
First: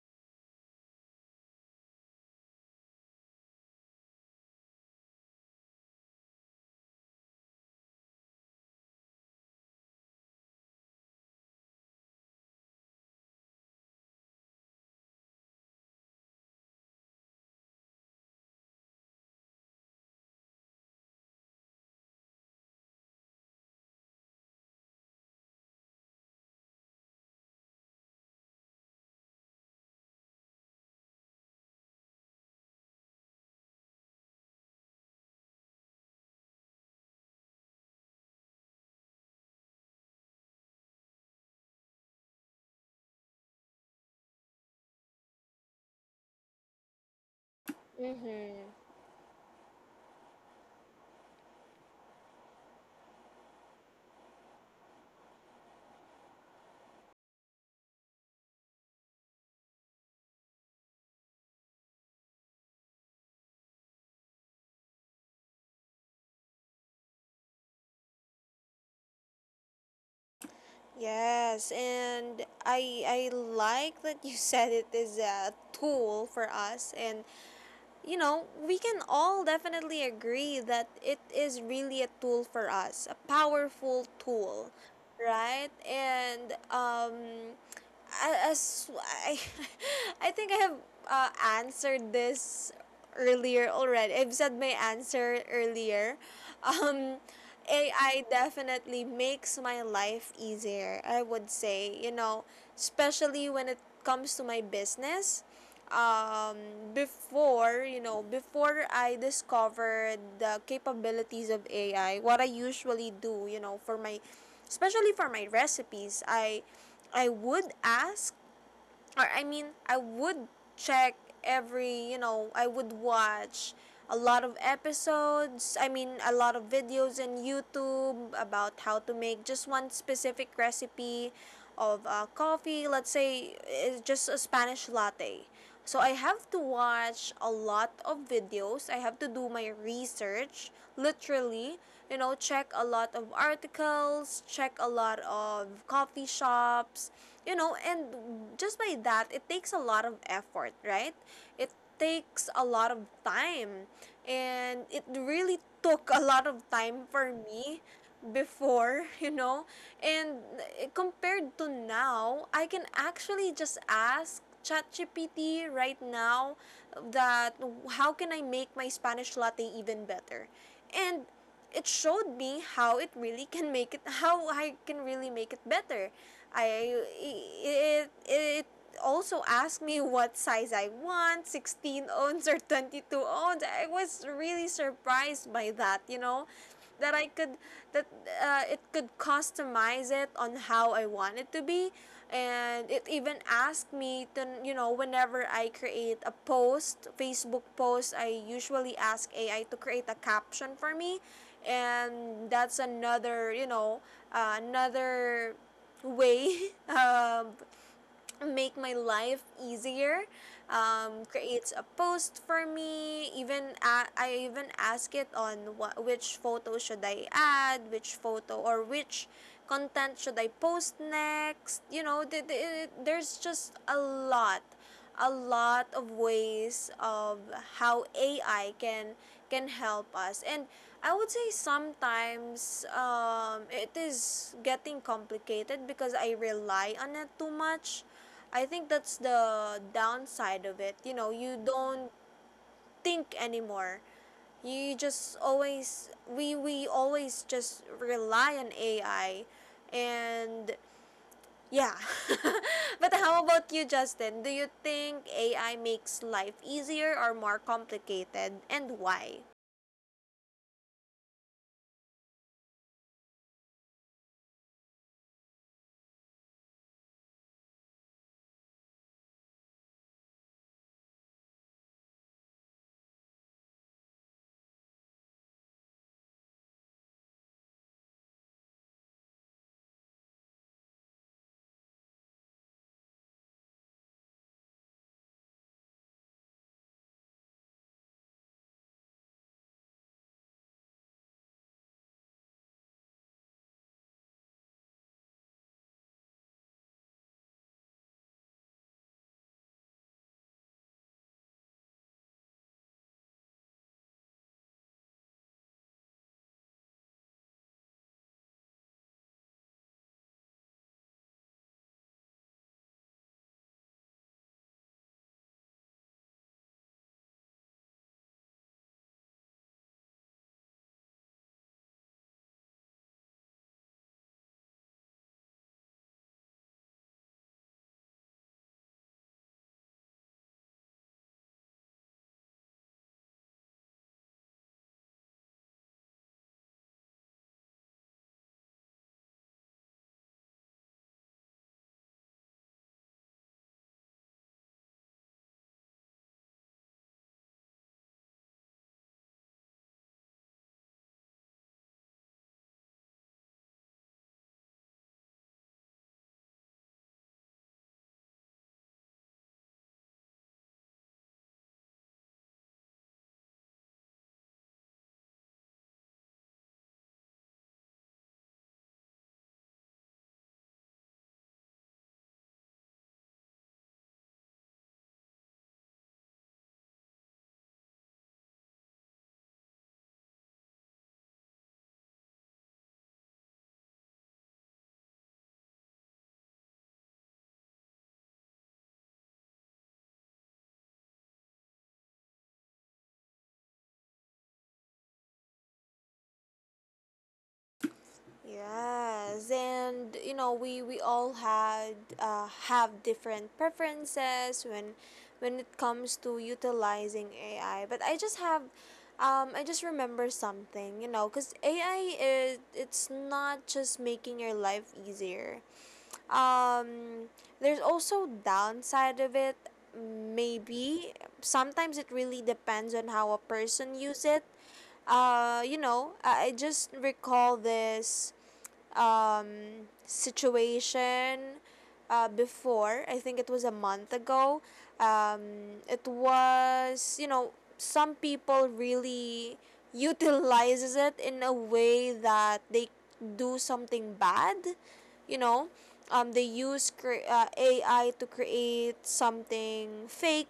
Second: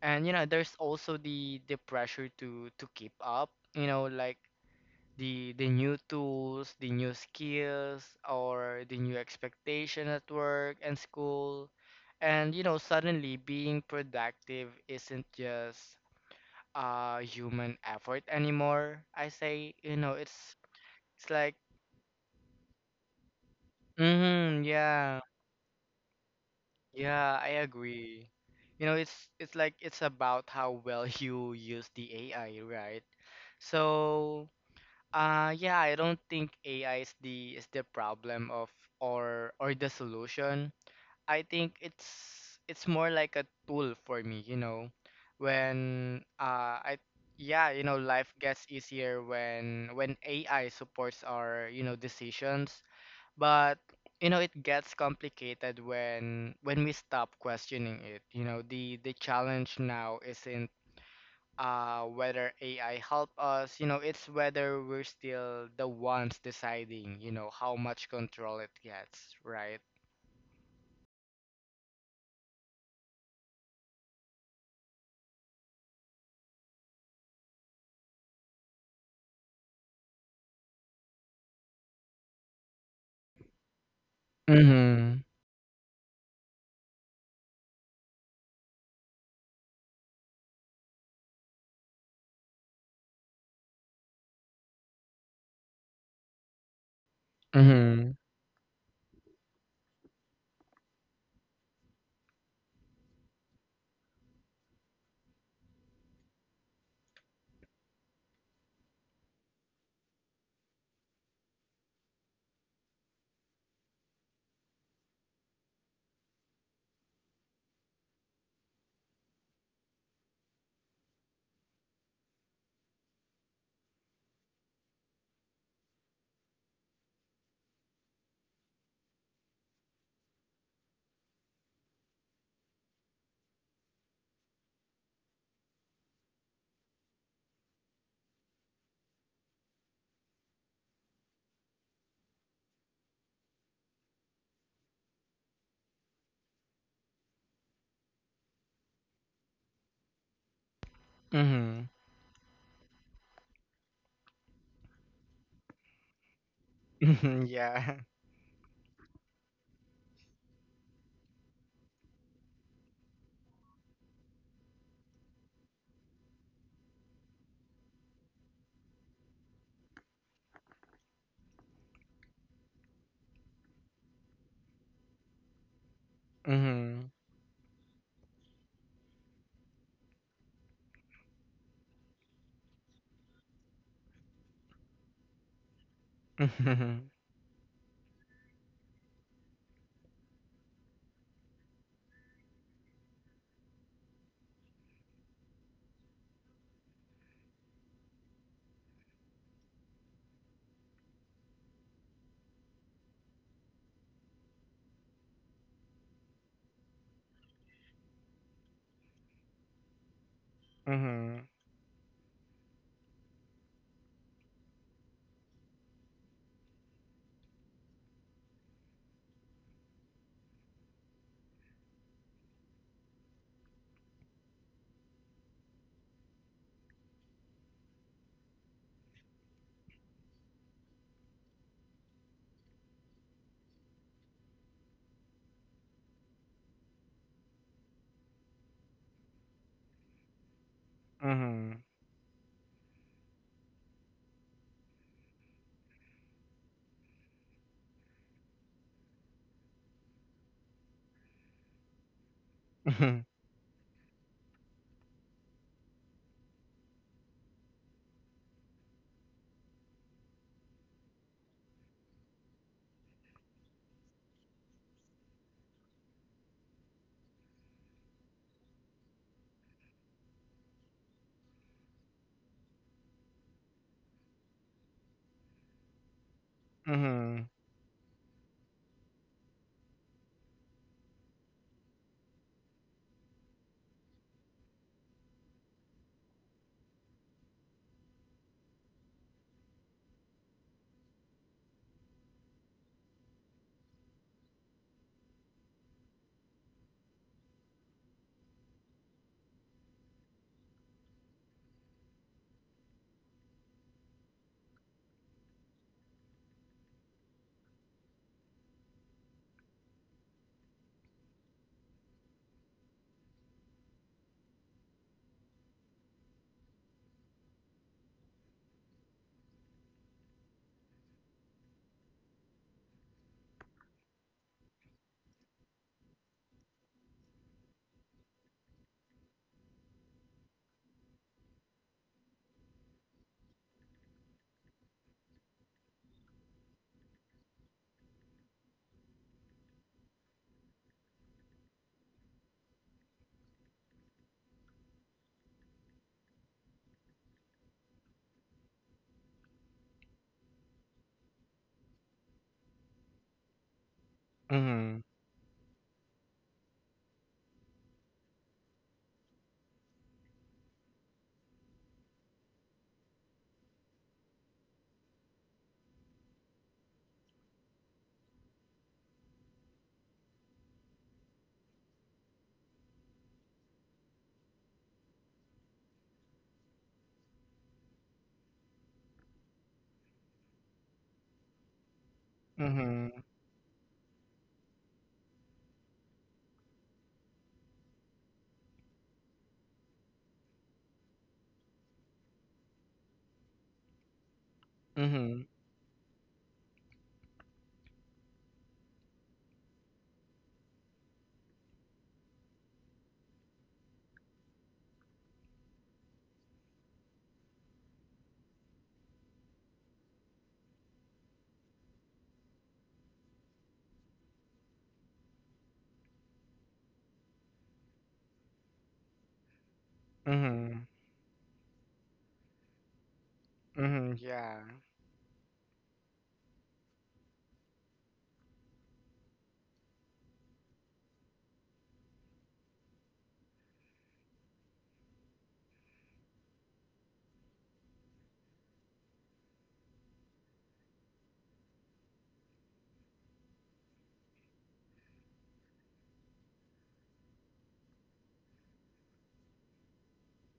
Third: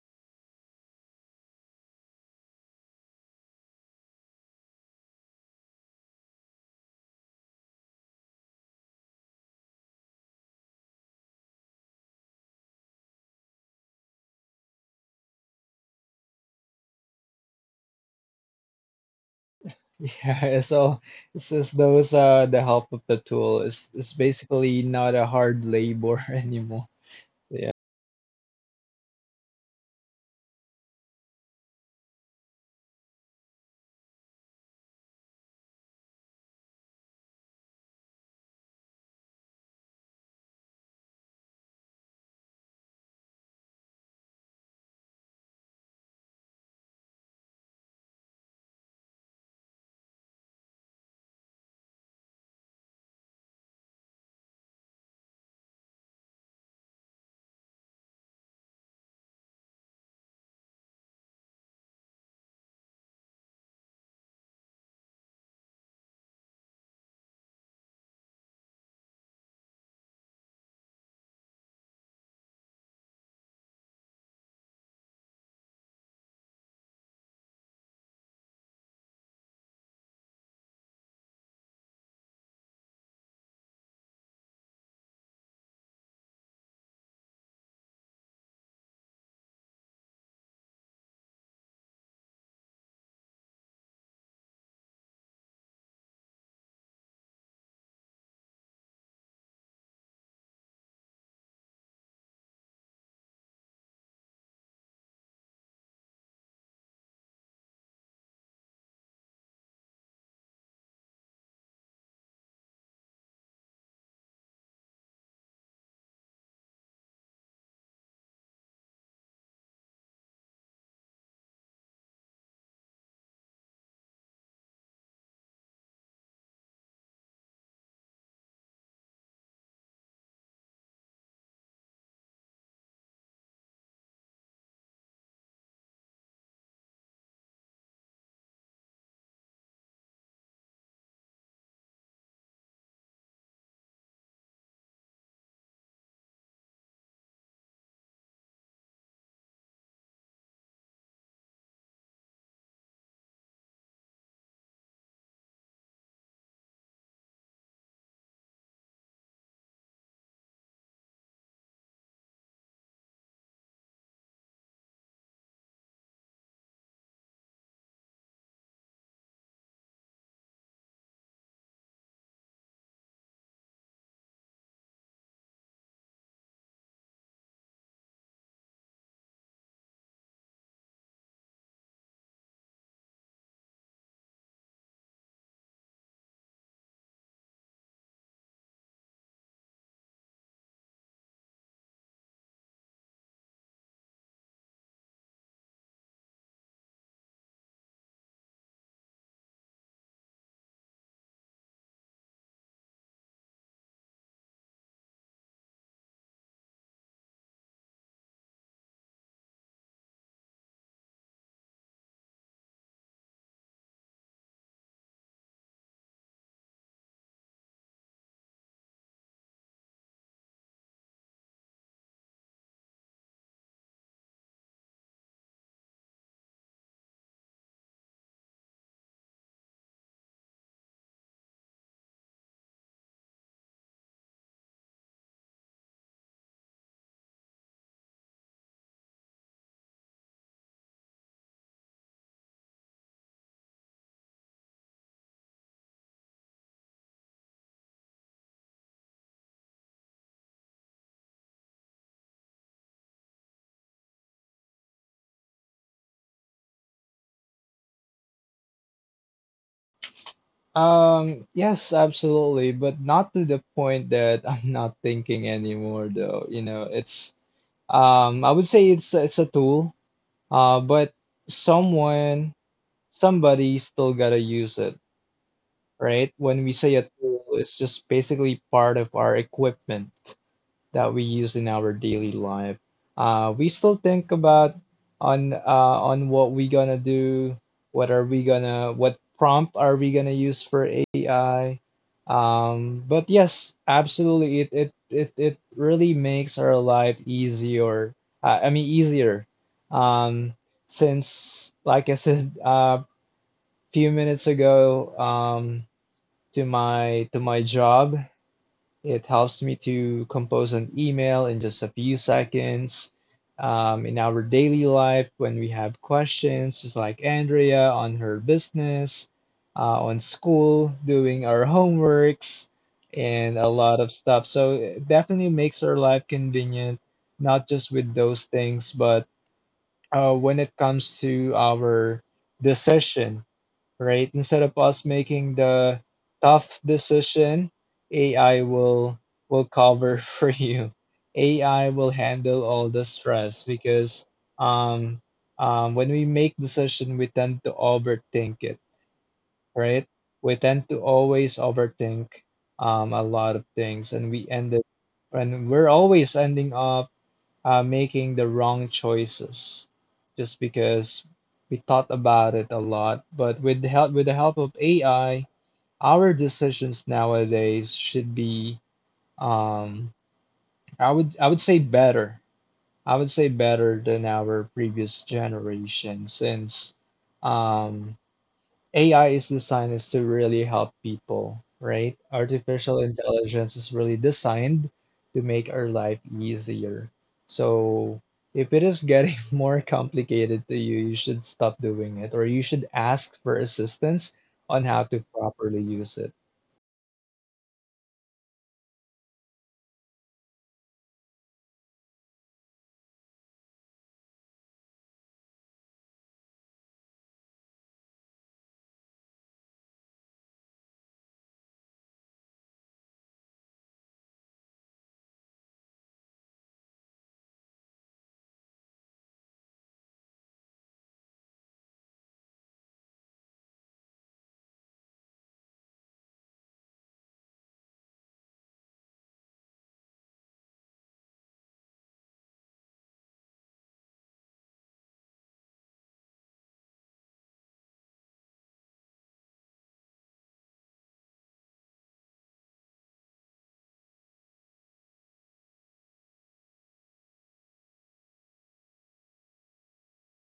Speaker 2: And you know, there's also the pressure to keep up, you know, like the new tools, the new skills, or the new expectation at work and school. And you know, suddenly being productive isn't just human effort anymore. I say, you know, it's
Speaker 3: Yeah, so
Speaker 2: it's
Speaker 3: it's
Speaker 2: like
Speaker 3: just those the help of the tool is it's
Speaker 2: mm-hmm,
Speaker 3: basically
Speaker 2: yeah,
Speaker 3: not a hard labor anymore.
Speaker 2: yeah, I
Speaker 3: So, yeah.
Speaker 2: agree. You know, it's like it's about how well you use the AI, right? So yeah, I don't think AI is the problem of or the solution. I think it's more like a tool for me, you know. When I Yeah, you know, life gets
Speaker 1: Mhm.
Speaker 2: easier when AI supports our, you know, decisions, but you know, it gets complicated when we stop questioning it. You know, the challenge now is in whether AI help us. You know, it's whether we're still the ones deciding. You know how much control it gets, right?
Speaker 1: Yes, and I like that you said it is a tool for us, and you know, we can all definitely agree that it is really a tool for us, a powerful tool,
Speaker 2: Mm-hmm.
Speaker 1: right? And as I, I think I have, uh, answered this earlier already. I've said my answer earlier. Um,
Speaker 2: Mm-hmm.
Speaker 1: AI definitely makes my life easier, I would say, especially when it comes to my business. um, before you know before I discovered the capabilities of AI, what I usually do, you know, for my especially for my recipes, I would ask or I would check every, I would watch a lot of episodes, a lot of videos in YouTube about how to make just one specific recipe of coffee. Let's say it's just a Spanish latte, so I have to watch a lot of videos. I have to do my research, literally, you know, check a lot of articles, check a lot of coffee shops, you know. And just by that, it takes a lot of effort, right? It
Speaker 2: Mm-hmm.
Speaker 1: takes a lot of time, and it really took a lot of time for
Speaker 2: Mm-hmm.
Speaker 1: me
Speaker 2: Yeah.
Speaker 1: before, you know. And compared to now, I can actually just ask ChatGPT right now that how can I make my Spanish latte even better? And it showed me how it really can make it how I can really make it better. I
Speaker 2: Mm-hmm.
Speaker 1: it it also asked me what size I want, 16-ounce or 22-ounce. I was really surprised by that, you know,
Speaker 2: Mm-hmm.
Speaker 1: that I could, that it could customize it on how I want it to be. And it even asked me to, you know, whenever I create a post, Facebook post, I usually ask AI to create a caption for me. And that's another, you know, another way, make my life easier.
Speaker 2: Mm-hmm.
Speaker 1: Creates a post for me. Even a, I even ask it on what, which photo should I add, which photo or which content should I post next, you know? There's just a lot of ways of how AI can help us. And I would say sometimes it is getting complicated because I rely on it too much. I think that's the downside of it. You know, you
Speaker 2: Mm-hmm.
Speaker 1: don't think anymore. You just always we always just rely on AI. And yeah. But how about you, Justin? Do you think AI makes life easier or more complicated, and why?
Speaker 3: Yes, absolutely, but not to the point that I'm not thinking anymore though. You know, it's I would say it's a tool, uh, but someone somebody still gotta use it, right? When we
Speaker 2: Mm-hmm.
Speaker 3: say a
Speaker 2: Mm-hmm.
Speaker 3: tool, it's just basically part of our equipment that we use in our daily life. We still think about on uh, on what we gonna do, what prompt are we gonna use for AI. But yes, absolutely, it really makes our life easier. I mean easier. Um, since like I said a few minutes ago, to my job, it helps me to compose an email in just a few seconds. In our daily life, when we have questions, just like Andrea on her business, on school, doing our homeworks, and a lot of stuff. So it definitely makes our life convenient, not just with those things, but when it comes to our decision, right? Instead of us making the tough decision, AI will cover for you. AI will handle all the stress because um, when we make decision, we tend to overthink it, right? We tend to always overthink a lot of things,
Speaker 2: Mm-hmm.
Speaker 3: and we're always ending up making the wrong choices just because we thought about it a lot. But with the help of AI, our decisions nowadays should be um, I would say better. I would say better than our previous generation since um, AI is designed is to really help people, right? Artificial
Speaker 2: Mm-hmm.
Speaker 3: intelligence is really designed to make our life easier. So if it is getting more complicated to you, you should stop doing it or you should ask for assistance on how to
Speaker 2: Mm-hmm.
Speaker 3: properly use it.
Speaker 1: Yes, and you know we all had have different preferences when it comes to utilizing AI. But I just have, I just remember something, you know, because AI is, it's not just making your life easier. Um, there's also downside of it.
Speaker 2: Mm-hmm.
Speaker 1: Maybe sometimes it really depends on how a person
Speaker 2: Mm-hmm.
Speaker 1: use it.
Speaker 2: Yeah.
Speaker 1: You know, I just recall this situation before. I think it was a month ago. It was, you know, some people really utilizes it in a way that they do something bad. You know, they use AI to create something fake.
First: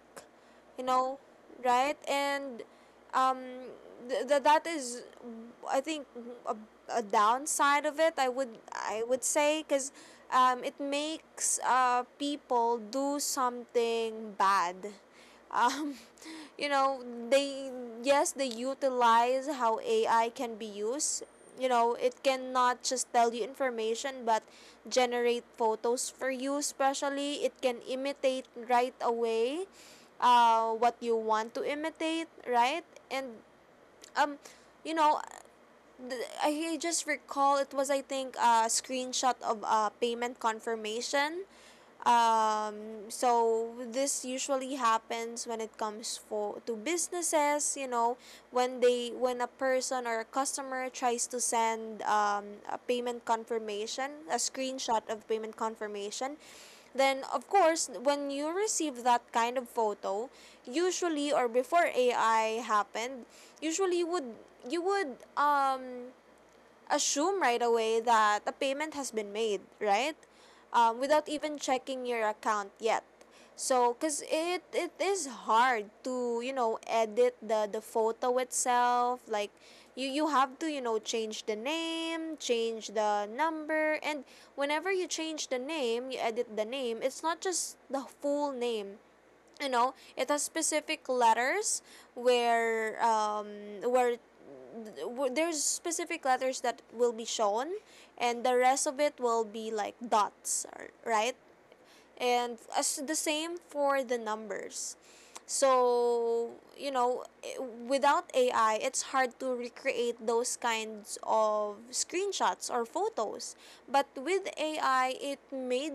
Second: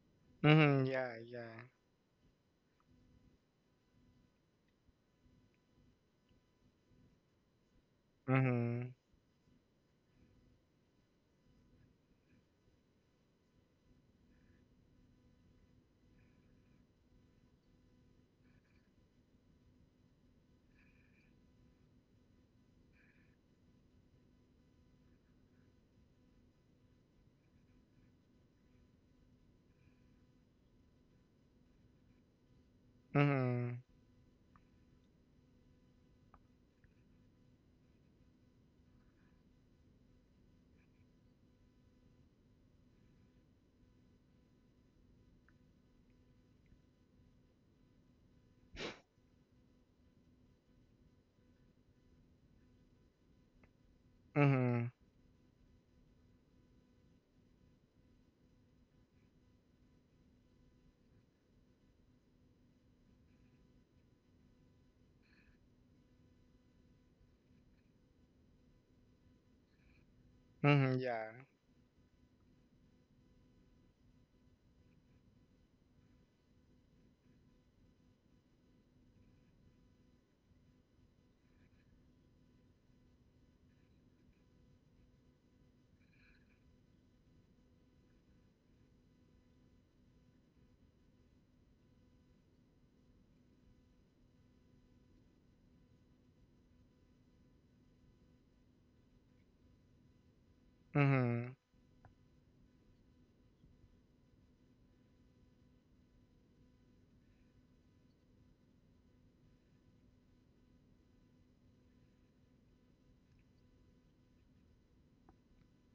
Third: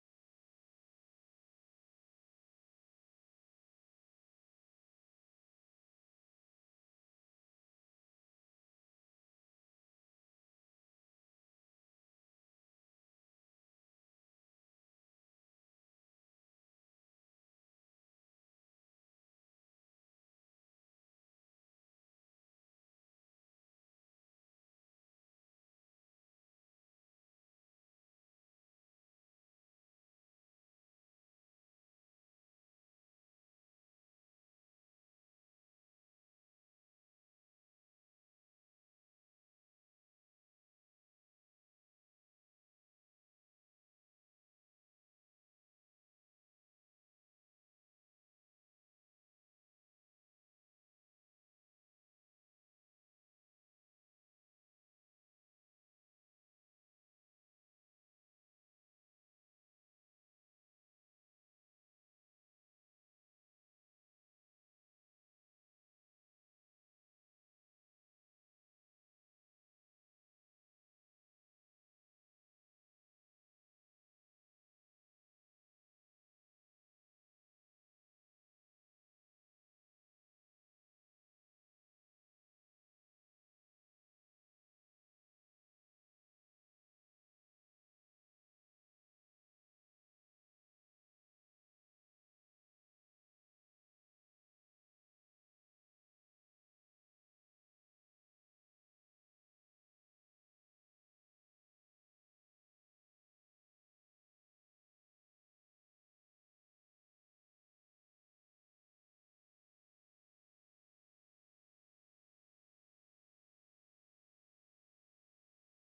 Speaker 1: You
Speaker 2: Mm-hmm. Yeah.
Speaker 1: know,
Speaker 2: Yeah.
Speaker 1: right? And um that is, I think, a, a downside of it, I would
Speaker 2: Mm-hmm.
Speaker 1: say. Because it makes people do something bad. um, you know, they, yes, they utilize how AI can be used. You know, it cannot just tell you information, but generate photos for you. Especially, it can imitate right away what you want to imitate, right? And
Speaker 2: Mm-hmm.
Speaker 1: um you know, I just recall it was, I think, a screenshot of a payment confirmation. So this usually happens when it comes for to businesses, you know, when they, when a person or a customer tries to send a payment confirmation, a
Speaker 2: Mm-hmm.
Speaker 1: screenshot of payment confirmation. Then of course, when you receive that kind of photo, usually, or before AI happened, usually would, you would assume right away that a payment has been made, right?
Speaker 2: Mm-hmm.
Speaker 1: Without
Speaker 2: Yeah.
Speaker 1: even checking your account yet. So, cause it is hard to, you know, edit the photo itself. Like, you have to, you know, change the name, change the number. And whenever you change the name, you edit the name, it's not just the full name. You know, it has specific letters where where there's specific letters that will be shown, and the rest of it will be like dots, right?
Speaker 2: Mm-hmm.
Speaker 1: And as the same for the numbers. So, you know, without AI, it's hard to recreate those kinds of screenshots or photos. But with AI, it made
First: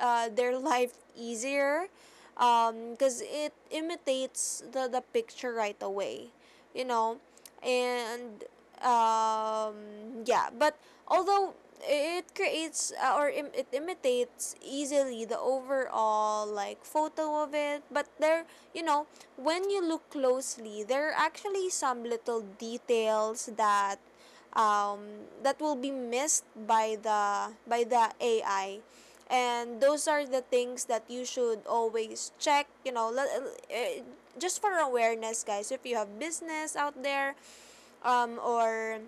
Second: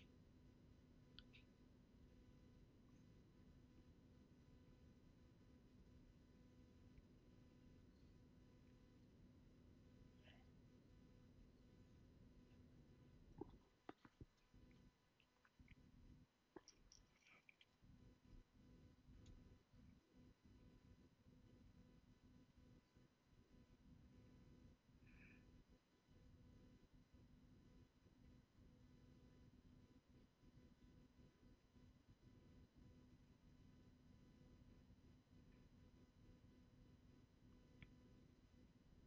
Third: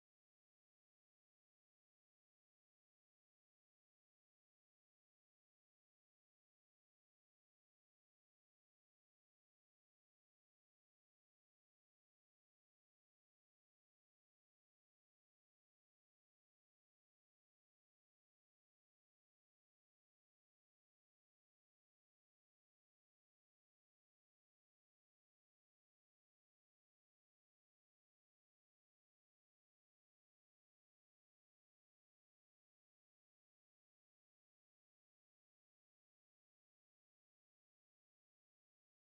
Speaker 1: their life easier, because it imitates the picture right away, you know. And um yeah, but although it creates it imitates easily the overall, like, photo of it, but there, you know, when you look closely, there are actually some little details that that will be missed by the AI. And those are the things that you should always check, you know. Just for awareness, guys, if you have business out there, or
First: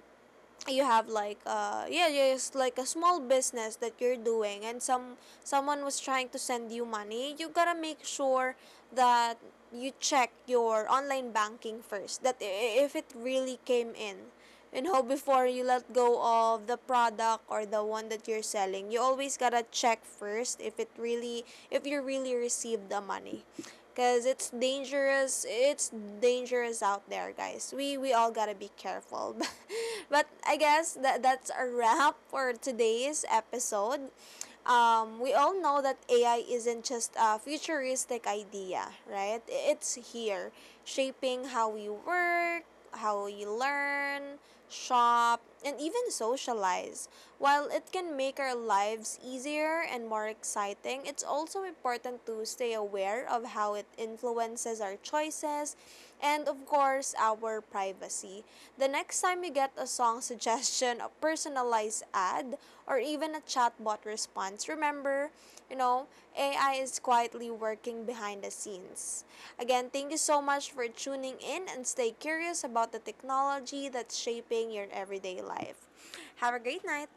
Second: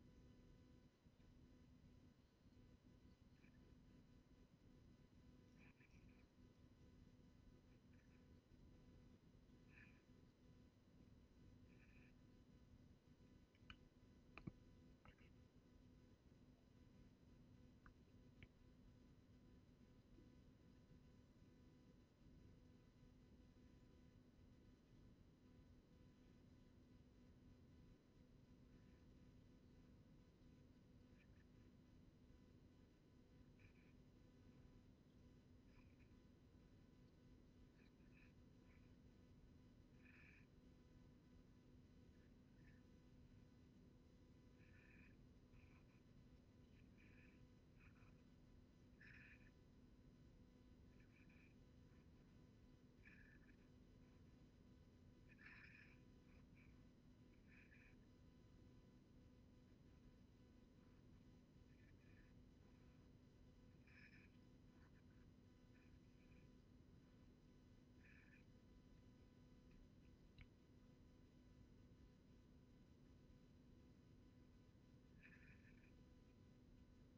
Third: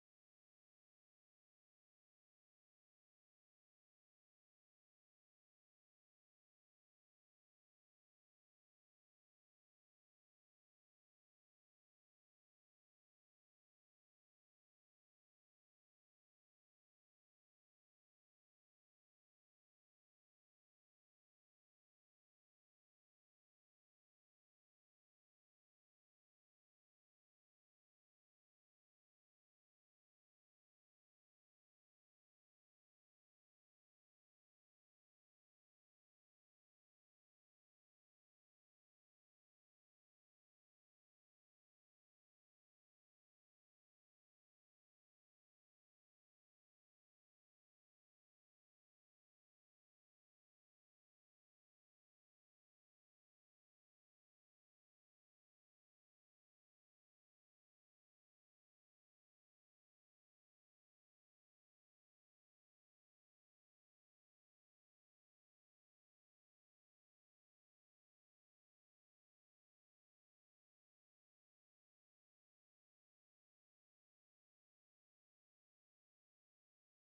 Speaker 1: you have like yeah, just like a small business that you're doing, and some, someone was trying to send you money, you gotta make sure that you check your online banking first, that if it really came in, you know, before you let go of the product or the one that you're selling. You always gotta check first if it really, if you really received the money. Cause it's dangerous. It's dangerous out there, guys. We all gotta be careful. But I guess that's a wrap for today's episode. We all know that AI isn't just a futuristic idea, right? It's here, shaping how we work, how we learn, shop, and even socialize. While it can make our lives easier and more exciting, it's also important to stay aware of how it influences our choices, and of course, our privacy. The next time you get a song suggestion, a personalized ad, or even a chatbot response, remember, you know, AI is quietly working behind the scenes. Again, thank you so much for tuning in, and stay curious about the technology that's shaping your everyday life. Have a great night.